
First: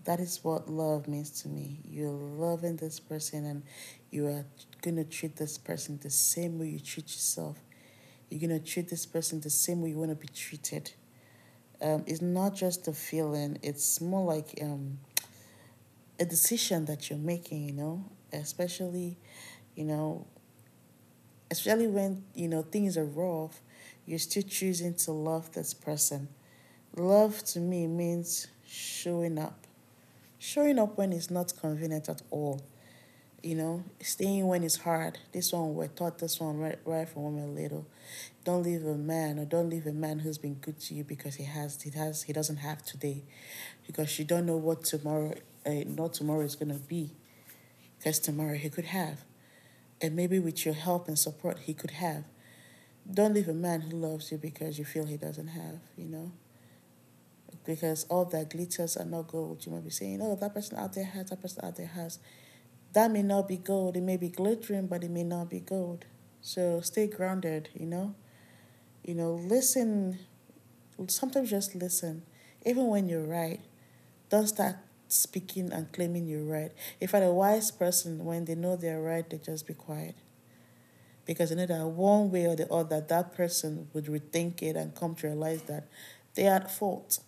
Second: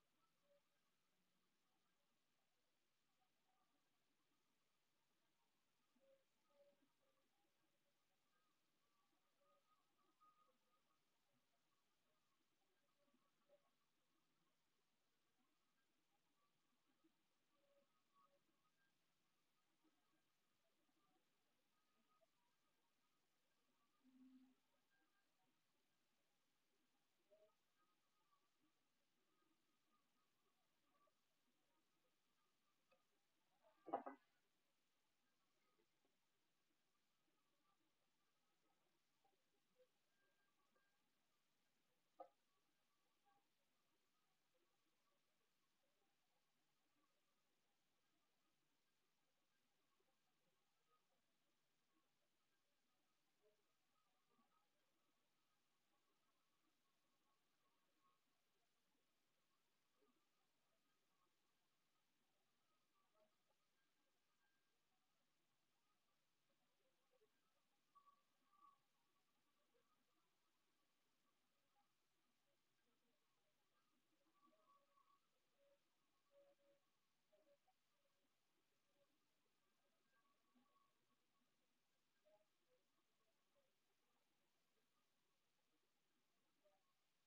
That is what love means to me. You're loving this person, and you are going to treat this person the same way you treat yourself. You're going to treat this person the same way you want to be treated. Um, it's not just a feeling, it's more like, um, a decision that you're making, you know, especially, you know, especially when you know things are rough, you're still choosing to love this person. Love to me means showing up, showing up when it's not convenient at all, you know, staying when it's hard. This one We're taught this one right, right from when we we're little. Don't leave a man, or don't leave a man who's been good to you, because he has he has he doesn't have today, because you don't know what tomorrow, uh, not tomorrow is going to be, because tomorrow he could have, and maybe with your help and support he could have. Don't leave a man who loves you because you feel he doesn't have, you know? Because all that glitters are not gold. You might be saying, oh, that person out there has, that person out there has. That may not be gold. It may be glittering, but it may not be gold. So stay grounded, you know? You know, listen. Sometimes just listen. Even when you're right, don't start speaking and claiming you're right. If In are a wise person, when they know they're right, they just be quiet, because you know that one way or the other that person would rethink it and come to realize that they are at fault.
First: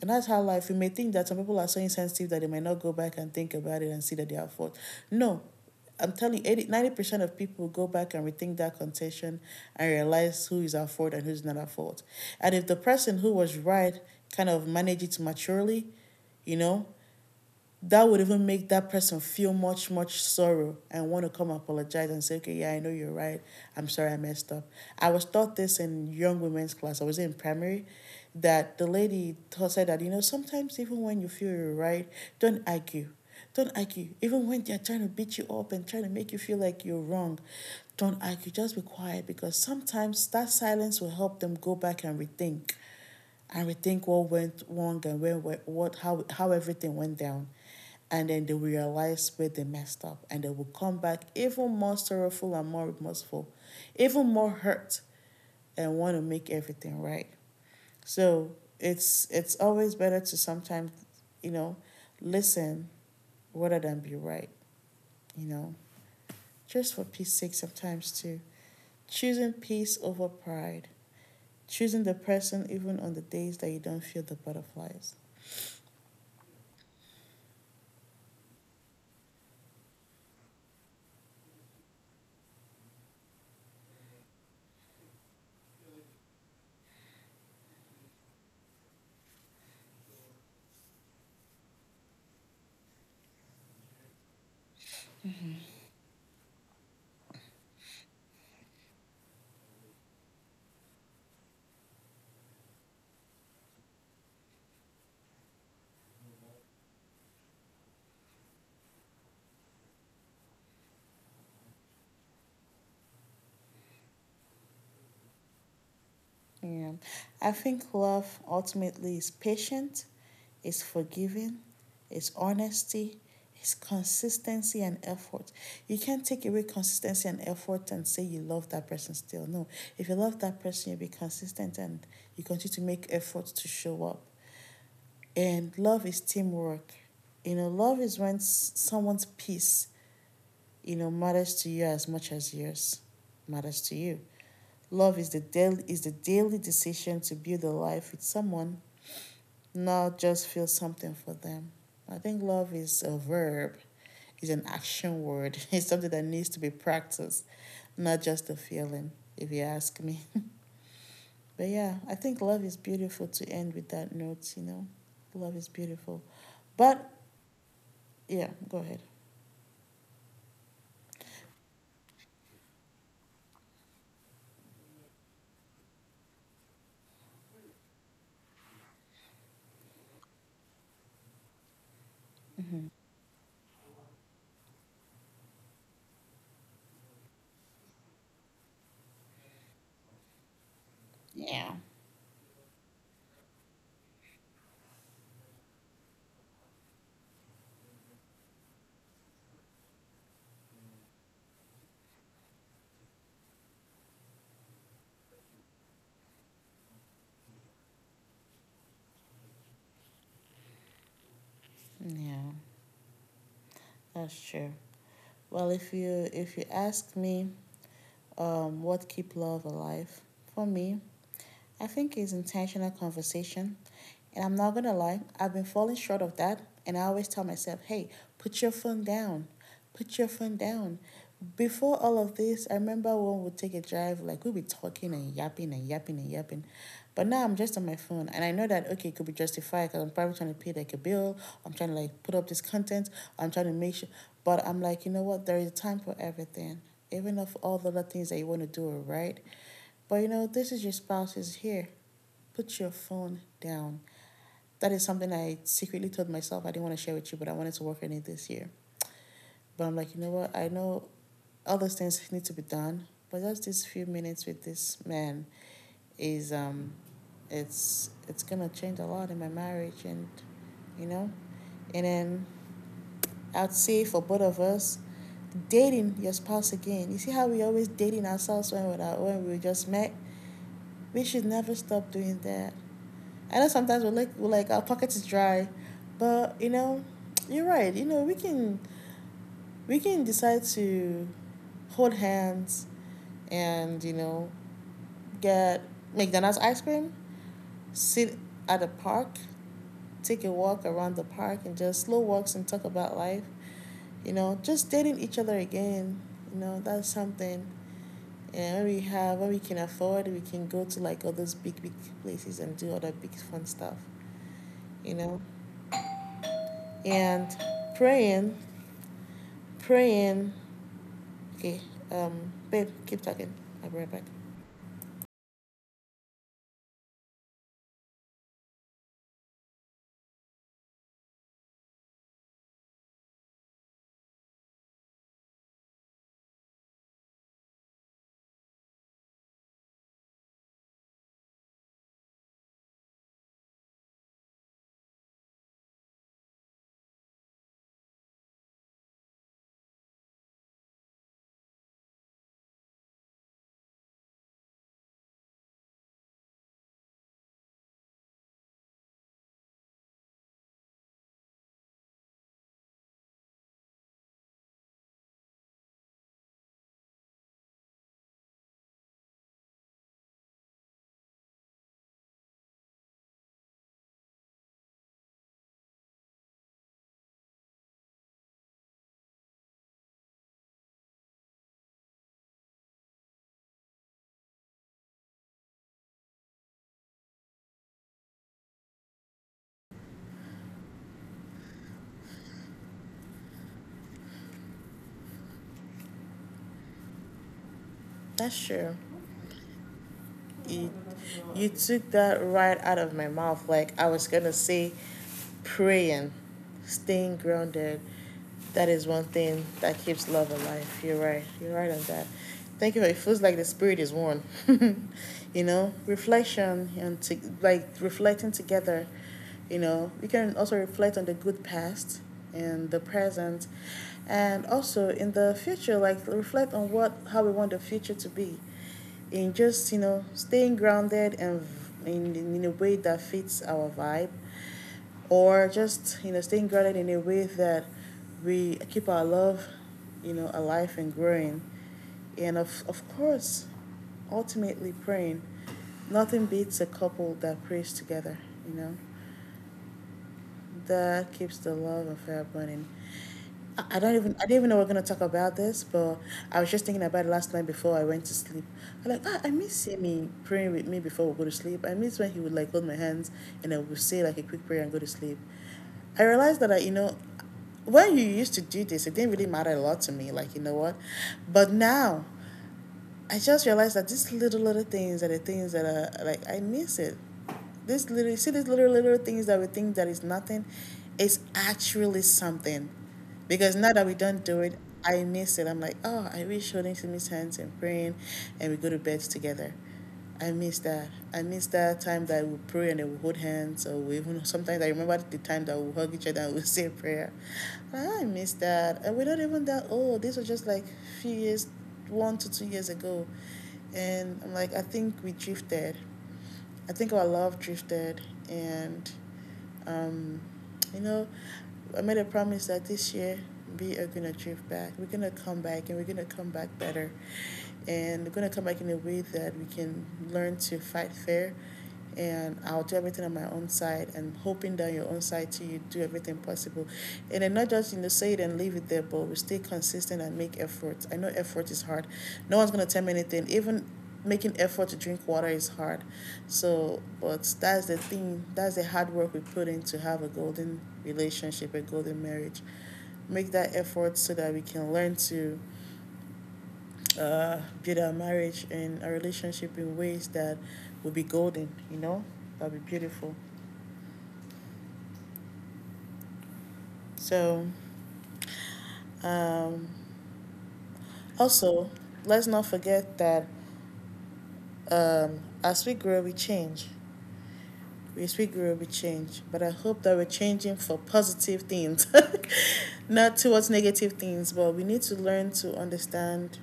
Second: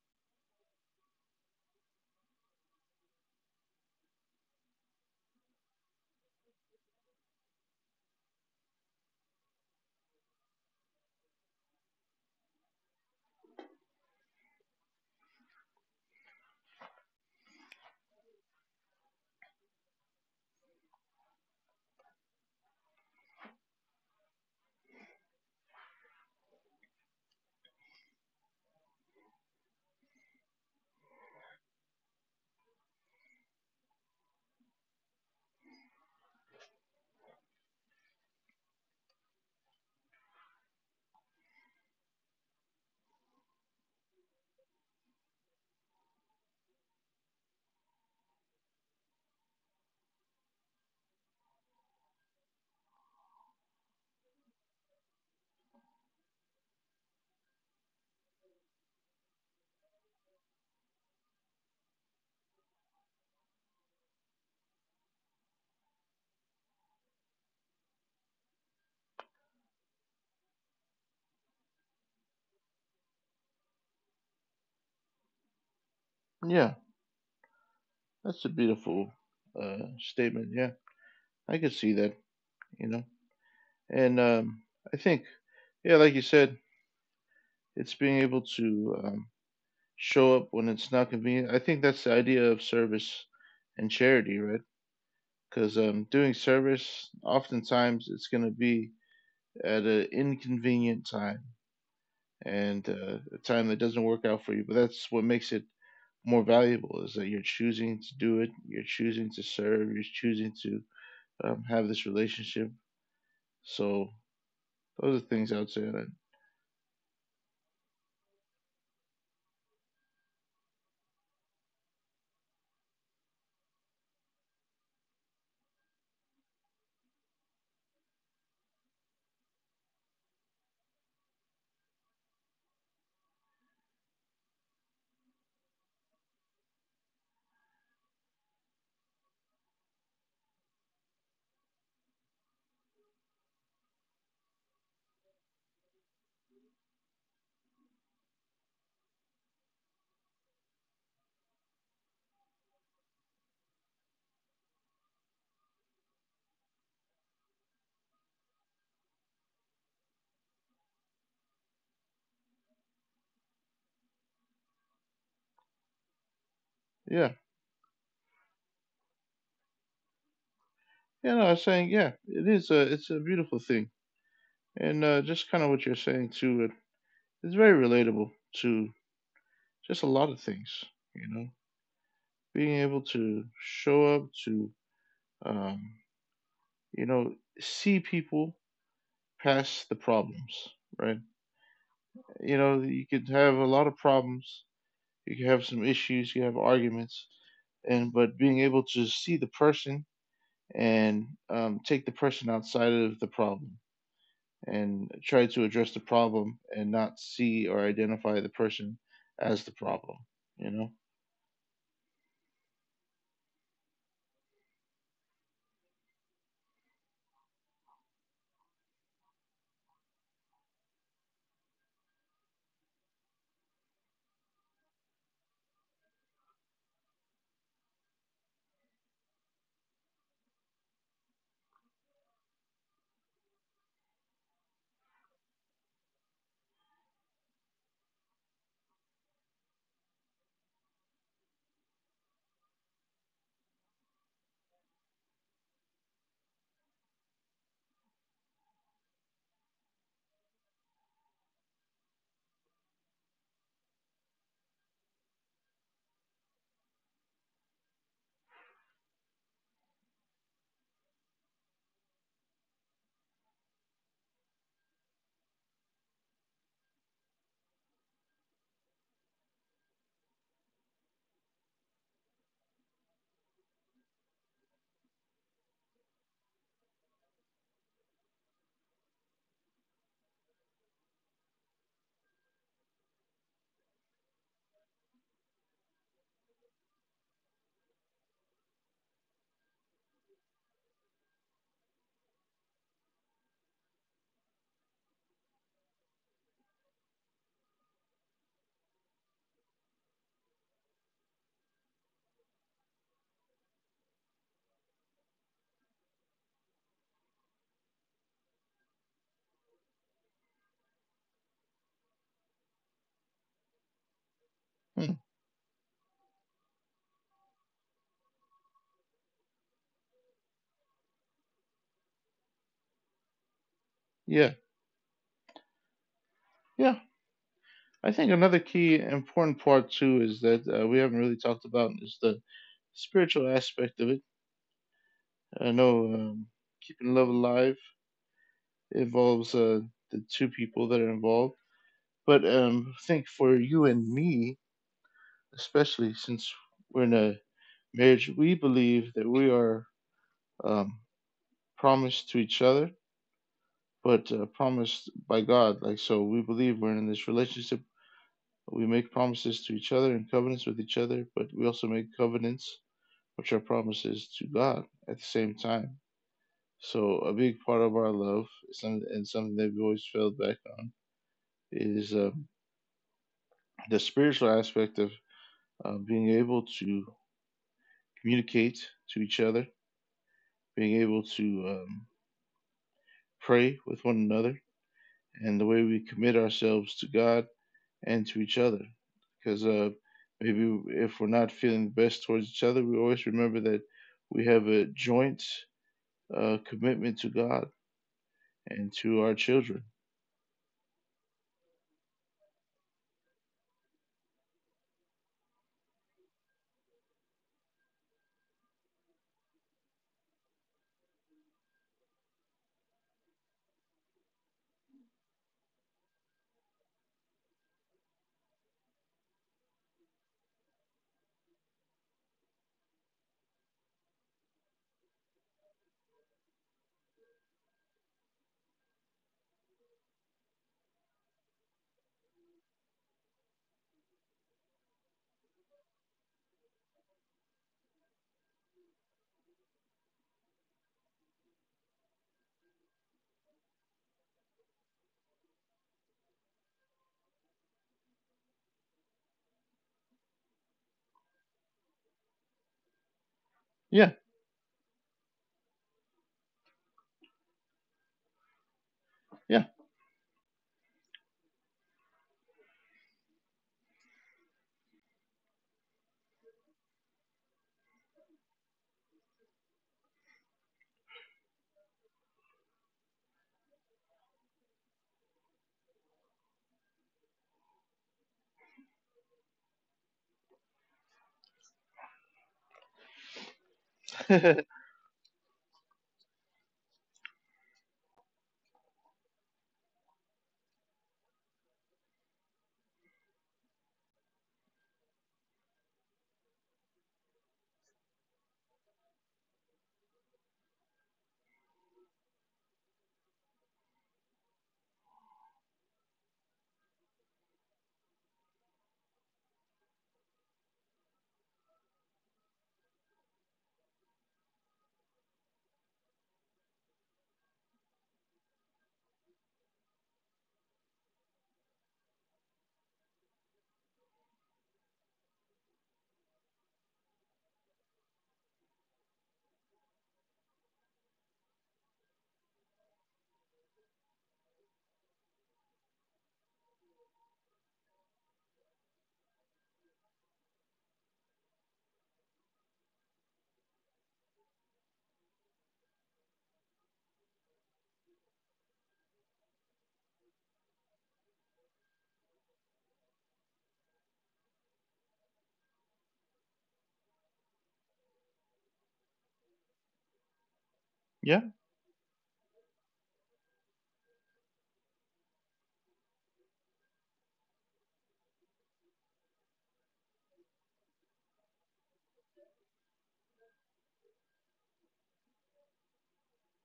And that's how life. You may think that some people are so insensitive that they may not go back and think about it and see that they are at fault. No, I'm telling you, eighty, ninety percent of people go back and rethink that contention and realize who is at fault and who's not at fault. And if the person who was right kind of manage it maturely, you know, that would even make that person feel much, much sorrow and want to come apologize and say, okay, yeah, I know you're right. I'm sorry I messed up. I was taught this in young women's class. I was in primary, that the lady said that, you know, sometimes even when you feel you're right, don't argue. Don't argue. Even when they're trying to beat you up and trying to make you feel like you're wrong, don't argue. Just be quiet, because sometimes that silence will help them go back and rethink, and we think what went wrong, and where, where what, how how everything went down. And then they will realize where they messed up and they will come back even more sorrowful and more remorseful, even more hurt, and want to make everything right. So it's it's always better to sometimes, you know, listen rather than be right, you know, just for peace sake. Sometimes too, choosing peace over pride, choosing the person even on the days that you don't feel the butterflies.
Yeah, that's a beautiful uh, statement. Yeah, I could see that, you know. And um, I think, yeah, like you said, it's being able to um, show up when it's not convenient. I think that's the idea of service and charity, right? Because um, doing service, oftentimes, it's going to be at an inconvenient time and uh, a time that doesn't work out for you. But that's what makes it more valuable is that you're choosing to do it, you're choosing to serve, you're choosing to um, have this relationship. So those are things I would say that,
Yeah. I think love ultimately is patient, is forgiving, is honesty, is consistency and effort. You can't take away consistency and effort and say you love that person still. No. If you love that person, you'll be consistent and you continue to make efforts to show up. And love is teamwork. You know, love is when someone's peace, you know, matters to you as much as yours matters to you. Love is the daily is the daily decision to build a life with someone, not just feel something for them. I think love is a verb, is an action word. (laughs) It's something that needs to be practiced, not just a feeling, if you ask me. (laughs) But yeah, I think love is beautiful, to end with that note, you know. Love is beautiful. But
yeah.
yeah, go ahead.
Yeah, no, I was saying, yeah, it is a, it's a beautiful thing, and uh, just kind of what you're saying too. It, it's very relatable to just a lot of things. You know, being able to show up to, um, you know, see people past the problems. Right.
Yeah.
You know, you could have a lot of problems. You could have some issues. You have arguments, and but being able to see the person and um, take the person outside of the problem and try to address the problem and not see or identify the person as the problem. You know?
Yeah. That's true. Well, if you if you ask me, um what keep love alive, for me I think it's intentional conversation. And I'm not going to lie, I've been falling short of that. And I always tell myself, hey, put your phone down. Put your phone down. Before all of this, I remember when we'd take a drive, like we'd be talking and yapping and yapping and yapping. But now I'm just on my phone. And I know that, okay, it could be justified because I'm probably trying to pay like a bill. I'm trying to like put up this content. I'm trying to make sure. But I'm like, you know what? There is time for everything, even of all the other things that you want to do, right? But you know, this is, your spouse is here. Put your phone down. That is something I secretly told myself I didn't want to share with you, but I wanted to work on it this year. But I'm like, you know what? I know all those things need to be done, but just these few minutes with this man is, um, it's it's gonna change a lot in my marriage, and you know. And then I'd say, for both of us, dating your spouse again. You see how we always dating ourselves when we when we just met. We should never stop doing that. I know sometimes we're like we're like our pocket is dry, but you know, you're right. You know, we can we can decide to hold hands and you know get McDonald's ice cream, sit at a park, take a walk around the park, and just slow walks and talk about life. You know, just dating each other again. You know, that's something. And when we have when we can afford, we can go to like all those big big places and do other big fun stuff.
Hmm.
You know, and praying praying. Okay, um, babe, keep talking. I'll be right back.
Yeah. Yeah. I think another key important part too, is that uh, we haven't really talked about, is the spiritual aspect of it. I know um, keeping love alive involves uh, the two people that are involved, but um, I think for you and me, especially since we're in a marriage, we believe that we are um, promised to each other, but uh, promised by God. Like, so we believe we're in this relationship. We make promises to each other and covenants with each other, but we also make covenants, which are promises to God at the same time. So, a big part of our love, and something that we always failed back on, is uh, the spiritual aspect of uh, being able to communicate to each other, being able to um, pray with one another, and the way we commit ourselves to God and to each other. Because uh, maybe if we're not feeling the best towards each other, we always remember that we have a joint uh, commitment to God
That's
and
true.
to our children.
you, you took that right out of my mouth. Like I was gonna say, praying, staying grounded. That is one thing that keeps love alive. You're right. You're right on that. Thank you. It feels like the spirit is one. (laughs) You know, reflection and to, like reflecting together. You know, we can also reflect on the good past and the present, and also in the future, like reflect on what how we want the future to be, in just you know staying grounded and in, in in a way that fits our vibe, or just you know staying grounded in a way that we keep our love you know alive and growing, and of, of course ultimately praying. Nothing beats a couple that prays together you know that keeps the love affair burning. I I
Yeah,
don't even I didn't even know we are gonna talk about this, but I was just thinking about it last night before I went to sleep. I'm like, ah, I
yeah,
miss Simi praying with me before we go to sleep. I miss when he would like hold my hands and I would say like a quick prayer and go to sleep. I realized that I, you know, when you used to do this, it didn't really matter a lot to me. Like you know what, but now I just realized that these little little things are the things that are like I miss it. This little see these little little things that we think that is nothing, it's actually something. Because now that we don't do
(laughs)
it, I miss it. I'm like, oh, I wish holding Simi hands and praying, and we go to bed together. I miss that. I miss that time that we pray and then we hold hands, or we even sometimes I remember the time that we hug each other and we (laughs) say prayer. Ah, I miss that. And we're not even that old. This was just like a few years, one to two years ago, and I'm like I think we drifted. I think our love drifted, and um, you know, I made a promise that this year we are gonna drift back. We're gonna come back, and we're gonna come back better, and we're gonna come back in a way that we can learn to fight fair, and I'll do everything on my own side, and hoping that on your own side too you do everything possible. And then not just you know say it and leave it there, but we stay consistent and make efforts. I know effort is hard. No one's gonna tell me anything. Even making effort to drink water is hard. So but that's the thing, that's the hard work we put in to have a golden relationship, a golden marriage. Make that effort so that we can learn to uh, build our marriage and our relationship in ways that will be golden, you know, that'll be beautiful. So, um,
yeah,
also, let's not forget that um, as we grow, we change. Yes, we grow, we change. But I hope that we're changing for positive things, (laughs) not towards negative things. But we need to learn to understand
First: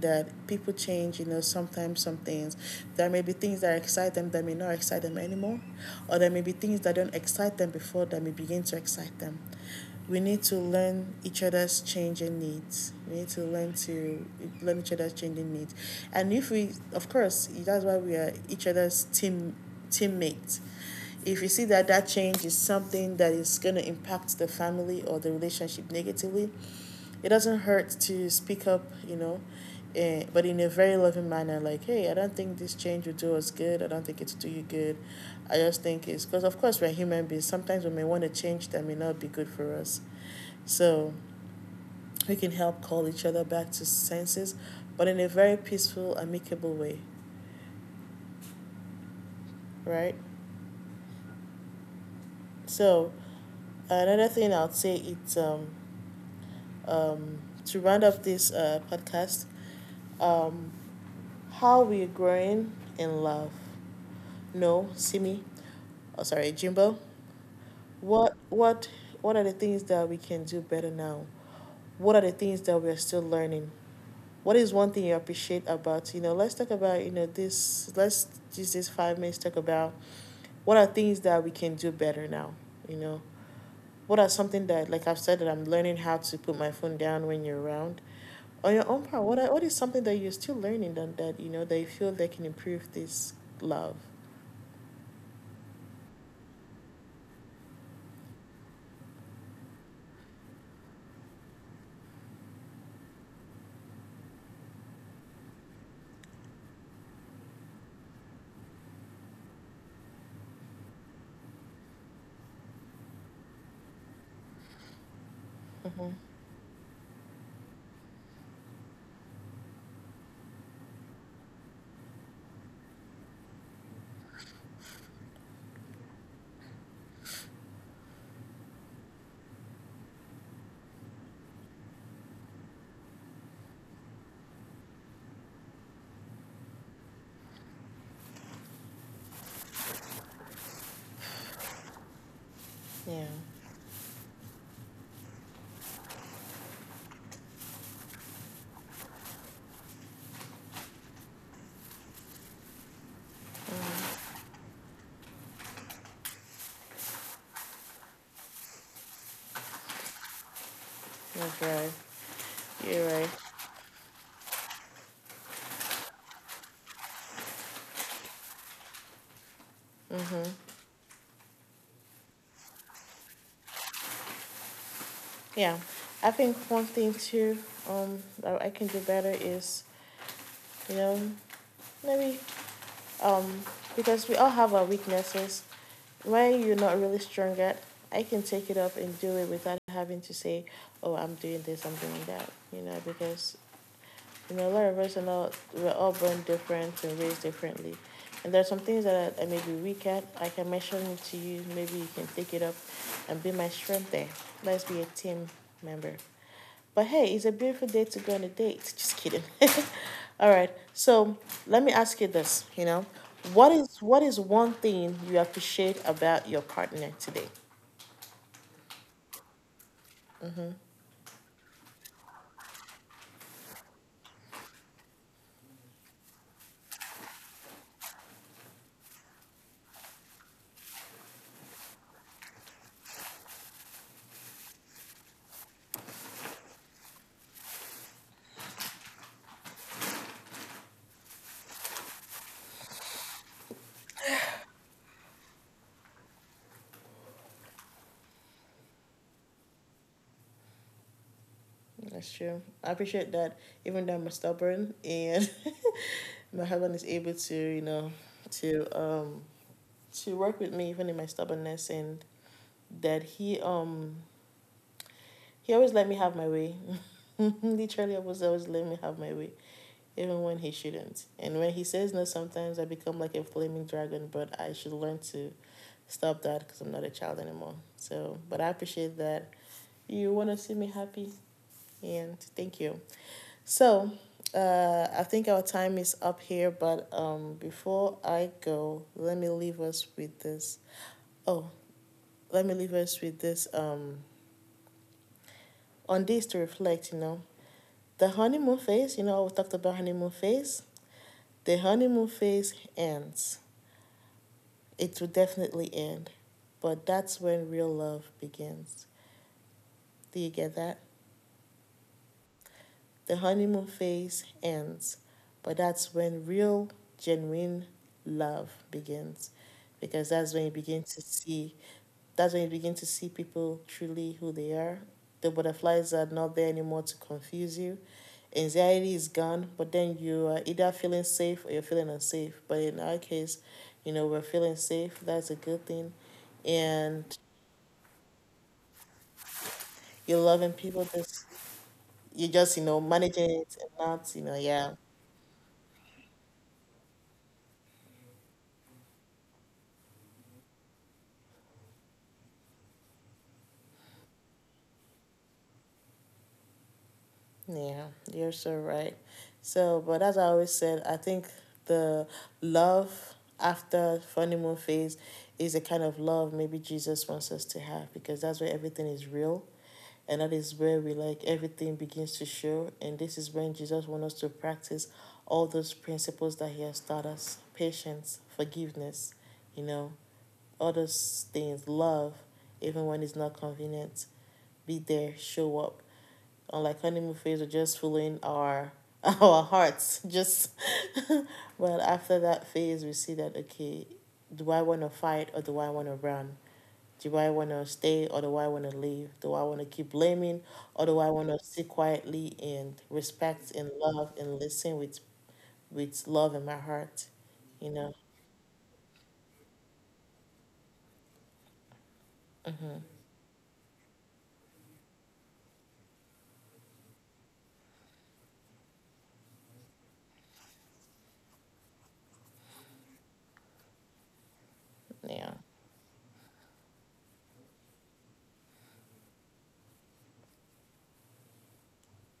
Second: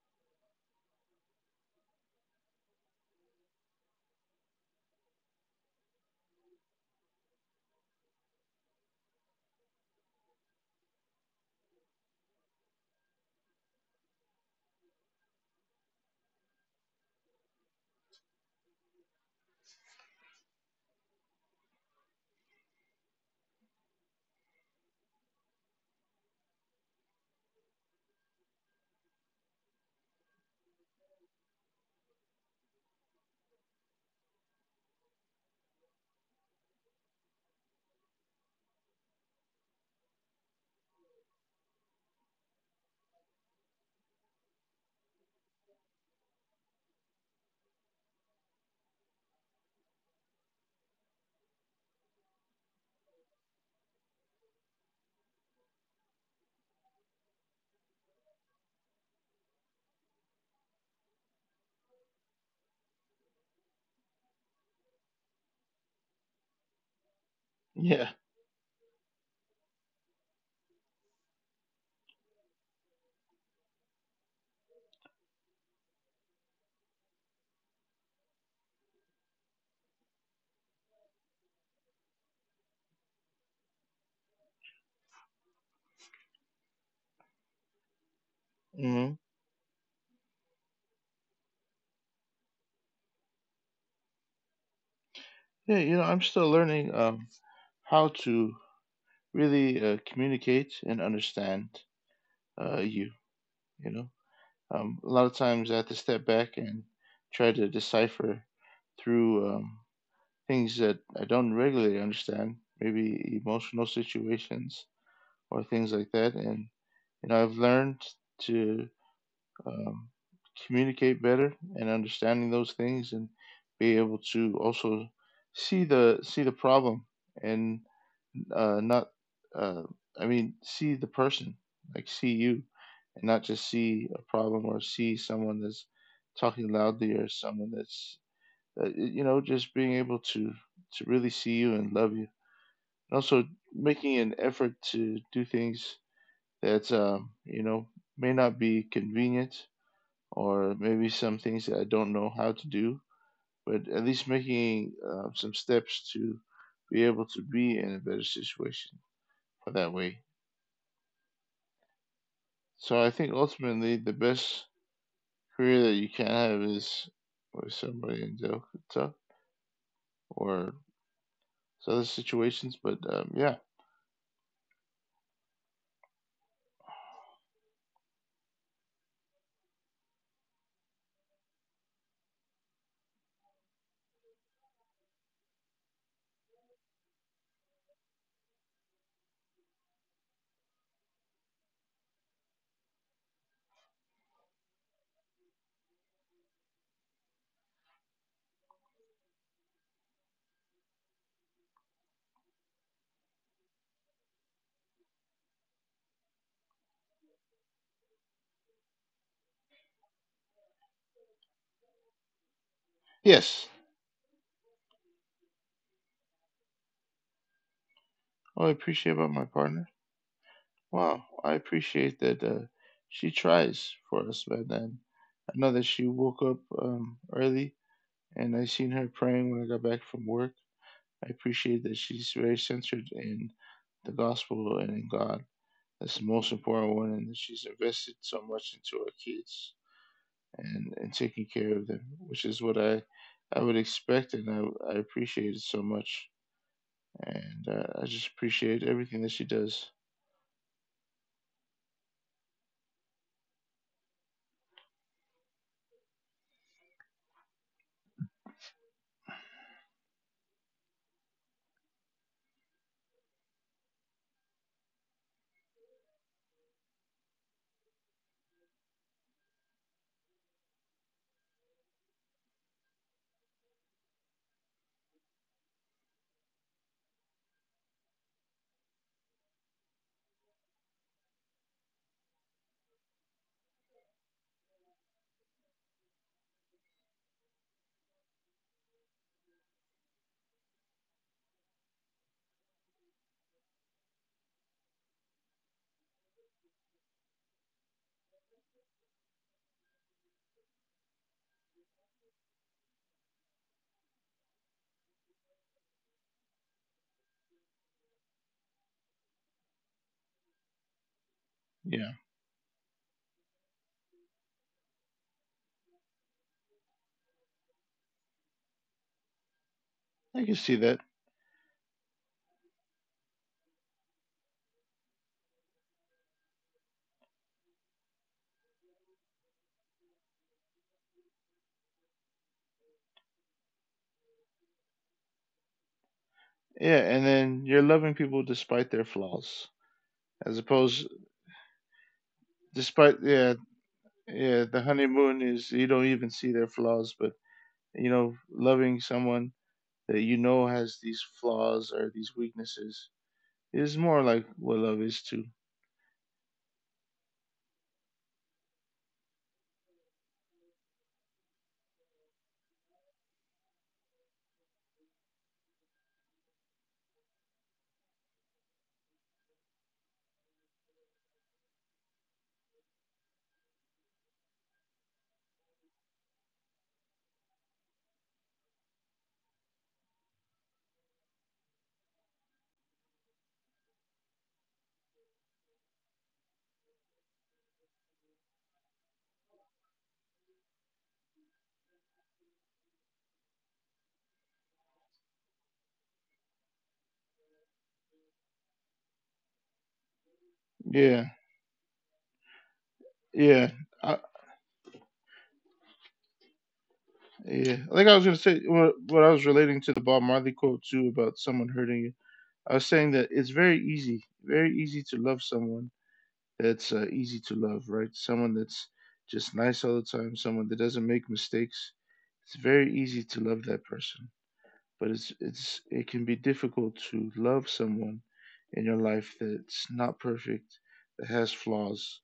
that people change, you know, sometimes some things. There may be things that excite them that may not excite them anymore, or there may be things that don't excite them before that may begin to excite them. We need to learn each other's changing needs. We need to learn to learn each other's changing needs. And if we, of course, that's why we are each other's team teammate. If you see that that change is something that is going to impact the family or the relationship negatively, it doesn't hurt to speak up, you know, eh, but in a very loving manner. Like, hey, I don't think this change will do us good. I don't think it'll do you good. I just think it's because, of course, we're human beings. Sometimes we may want to change that may not be good for us. So we can help call each other back to senses, but in a very peaceful, amicable way, right? So, another thing I'd say, it's um, um, to round up this uh, podcast, um, how we're growing in love. No, Simi, oh sorry, Jimbo.
yeah.
What what what are the things that we can do better now? What are the things that we're still learning? What is one thing you appreciate about, you know? Let's talk about you know this. Let's use this five minutes to talk about what are things that we can do better now. You know, What are something that, like I've said, that I'm learning how to put my phone down when you're around? On your own
Hmm.
part, what are, what is something that you're still learning, that, that you know that you feel they can improve this love?
Yeah, you know, I'm still learning um, how to really uh, communicate and understand uh, you. You know, um, a lot of times I have to step back and try to decipher through um, things that I don't regularly understand, maybe emotional situations or things
Mm-hmm.
like that. And you know, I've learned to um, communicate better and understanding those things, and be able to also see the see the problem and uh, not. Uh, I mean, see the person, like see you, and not just see a problem or see someone that's talking loudly or someone that's uh, you know, just being able to to really see you and love you, and
Yeah,
also making an effort to do things that um, you know may not be convenient, or maybe some things that I don't know how to do, but at least making uh, some steps to be able to be in a better situation for that way.
that's right.
So
You're
I
right.
think ultimately the best career that you can have is with somebody in Delta or other situations. But um, yeah.
Yeah, I think one thing too um that I can do better is, you know, maybe, Um, because we all have our weaknesses. When you're not really strong at, I can take it up and do it without having to say, "Oh, I'm doing this, I'm doing that," you know, because you know, a lot of us are not, we're all born different and raised differently. And there are some things that I, I may be weak at. I can mention it to you. Maybe you can take it up and be my strength there. Let's be a team member. But hey, it's a beautiful day to go on a date. Just kidding. (laughs) All right. So let me ask you this. You know, what
Yes.
is what is one thing you appreciate about your partner today?
Oh, I appreciate about my partner. Wow, I appreciate that uh, she tries for us, man. And I know that she woke up um, early, and I seen her praying when I got back from work. I appreciate that she's very centered in the gospel and in God. That's the most important one, and that she's invested so much into our kids and, and taking care of them, which is what I I would expect, and I, I appreciate it so much. And uh, I just appreciate everything that she does.
That's true. I appreciate that even though I'm stubborn and (laughs) you know, heaven is able to, you know, to um to work with me even in my stubbornness, and that he um he always let me have my way. (laughs) Literally I was always let me have my way. Even when he shouldn't. And when he says no sometimes I become like a flaming dragon, but I should learn to stop that because I'm not a child anymore. So but I appreciate that you wanna see me happy, and thank you. So, uh, I think our time is up here, but um, before I go, let me leave us with this. Oh, let me leave us with this. Um, on this to reflect, you know, the honeymoon phase. You know, we talked about honeymoon phase. The honeymoon phase ends. It will definitely end, but that's when real love begins. Do you get that?
Yeah,
The honeymoon phase ends, but that's when real, genuine love begins, because that's
I
when you
can see
begin
that.
to see that's when you begin to see people truly who they are. The butterflies are not there anymore to confuse you. Anxiety is gone, but then you are either feeling safe or you're feeling unsafe. But in our case, you know, we're feeling safe. That's a good thing.
Yeah,
And
and then you're loving people despite their flaws,
you're
as
loving people
opposed,
just you're just, you know,
despite,
managing
yeah.
it, and not, you know,
Yeah, the
yeah.
honeymoon is you don't even see their flaws, but you know, loving someone that you know has these flaws or these weaknesses is more like what love is too.
Yeah, you're so right. So, but as I always said, I think the love after honeymoon phase is a kind of love maybe Jesus wants us to have, because that's where everything is real, and that is where we, like, everything begins to show. And this is when Jesus wants us to practice all those principles that he has taught us, patience, forgiveness, you know, all those things, love, even when it's not convenient, be there, show up. Or like honeymoon phase, we're just following our (laughs) our hearts. Just well, after that phase we see that, okay, do I want to fight or do I want to run? Do I want to stay or do I want to leave? Do I want to keep blaming, or do I
Yeah,
want to sit quietly and respect
yeah,
and
I,
love and listen with with love in my heart? you
yeah.
know
Like I was gonna say, what, what I was relating to the Bob Marley quote too, about someone hurting you. I was saying that it's very easy, very easy to love someone that's uh, easy to love, right? Someone that's just nice all the time, someone that doesn't make mistakes. It's very easy to love that person, but it's
yeah,
it's it can be difficult to love someone in your life that's not perfect, that has flaws.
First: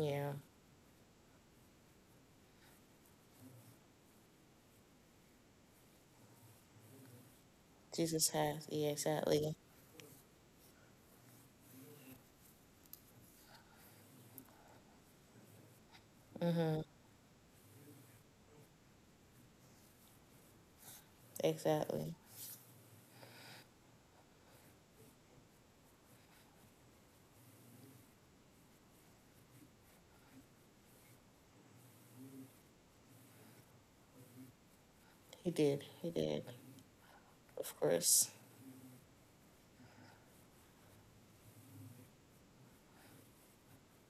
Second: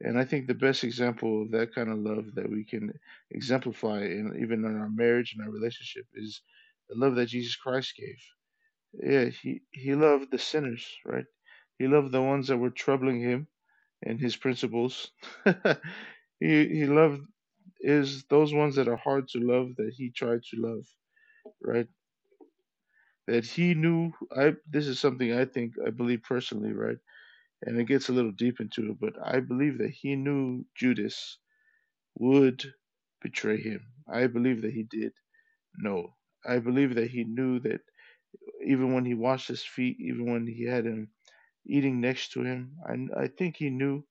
And I think the best example of that kind of love that we can exemplify, in, even in our marriage and our relationship, is the love that Jesus Christ gave.
Jesus has, yeah.
Yeah,
Exactly,
he, he loved the sinners, right? He loved the ones that were troubling him and his principles. (laughs) he he loved, is those ones that are hard to love that he tried to love, right?
exactly.
That he knew, I, this is something I think I believe personally, right? And it gets a little deep into it, but I believe that he knew Judas would betray him. I believe that he did
He did, he
know.
did,
I believe that he knew
of
that,
course.
even when he washed his feet, even when he had him eating next to him, I, I think he knew,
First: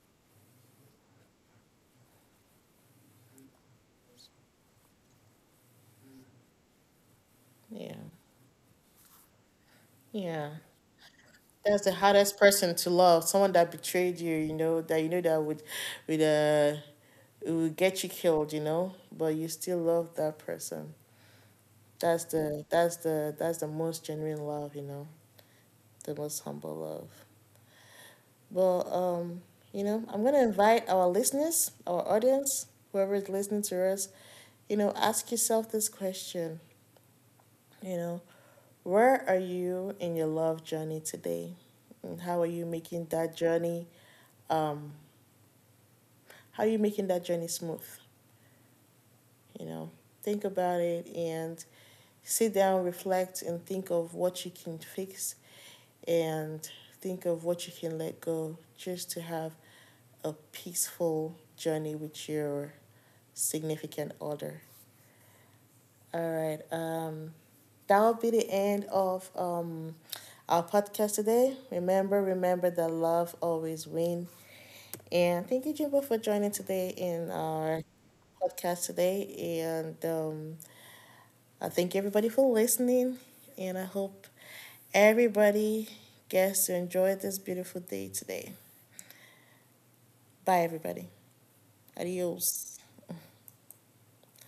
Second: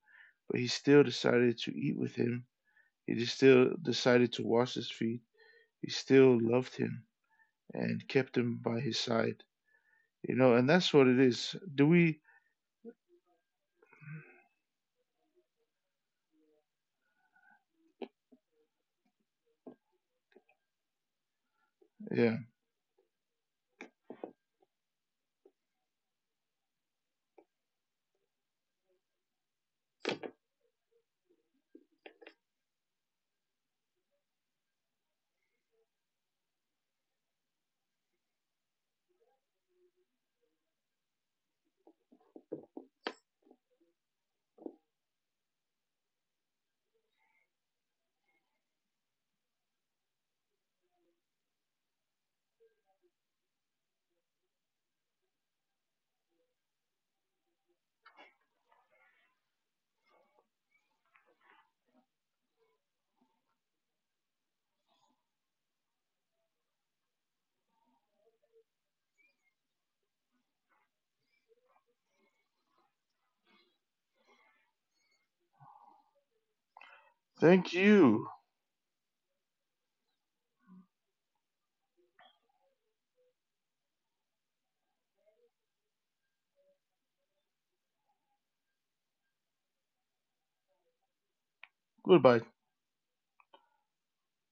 but he still decided to eat with him, he still decided to wash his feet. He still loved him
Yeah,
and kept him by his side. You
yeah.
know, and that's what it is.
That's
Do
the
we?
hardest person to love. Someone that betrayed you, you know, that you know that would would uh it would get you killed, you know, but you still love that person. That's
Yeah.
the that's the that's the most genuine love, you know, the most humble love. Well, um, you know, I'm gonna invite our listeners, our audience, whoever is listening to us, you know, ask yourself this question, you know, where are you in your love journey today? And how are you making that journey? um. How are you making that journey smooth? You know, think about it and sit down, reflect, and think of what you can fix, and think of what you can let go just to have a peaceful journey with your significant other. All right. Um, that'll be the end of um, our podcast today. Remember, remember that love always wins. And thank you, Jimbo, for joining today in
Thank
our
you.
podcast today. And um, I thank everybody for listening. And I hope everybody gets to enjoy this beautiful day today. Bye, everybody.
Goodbye.
Adios.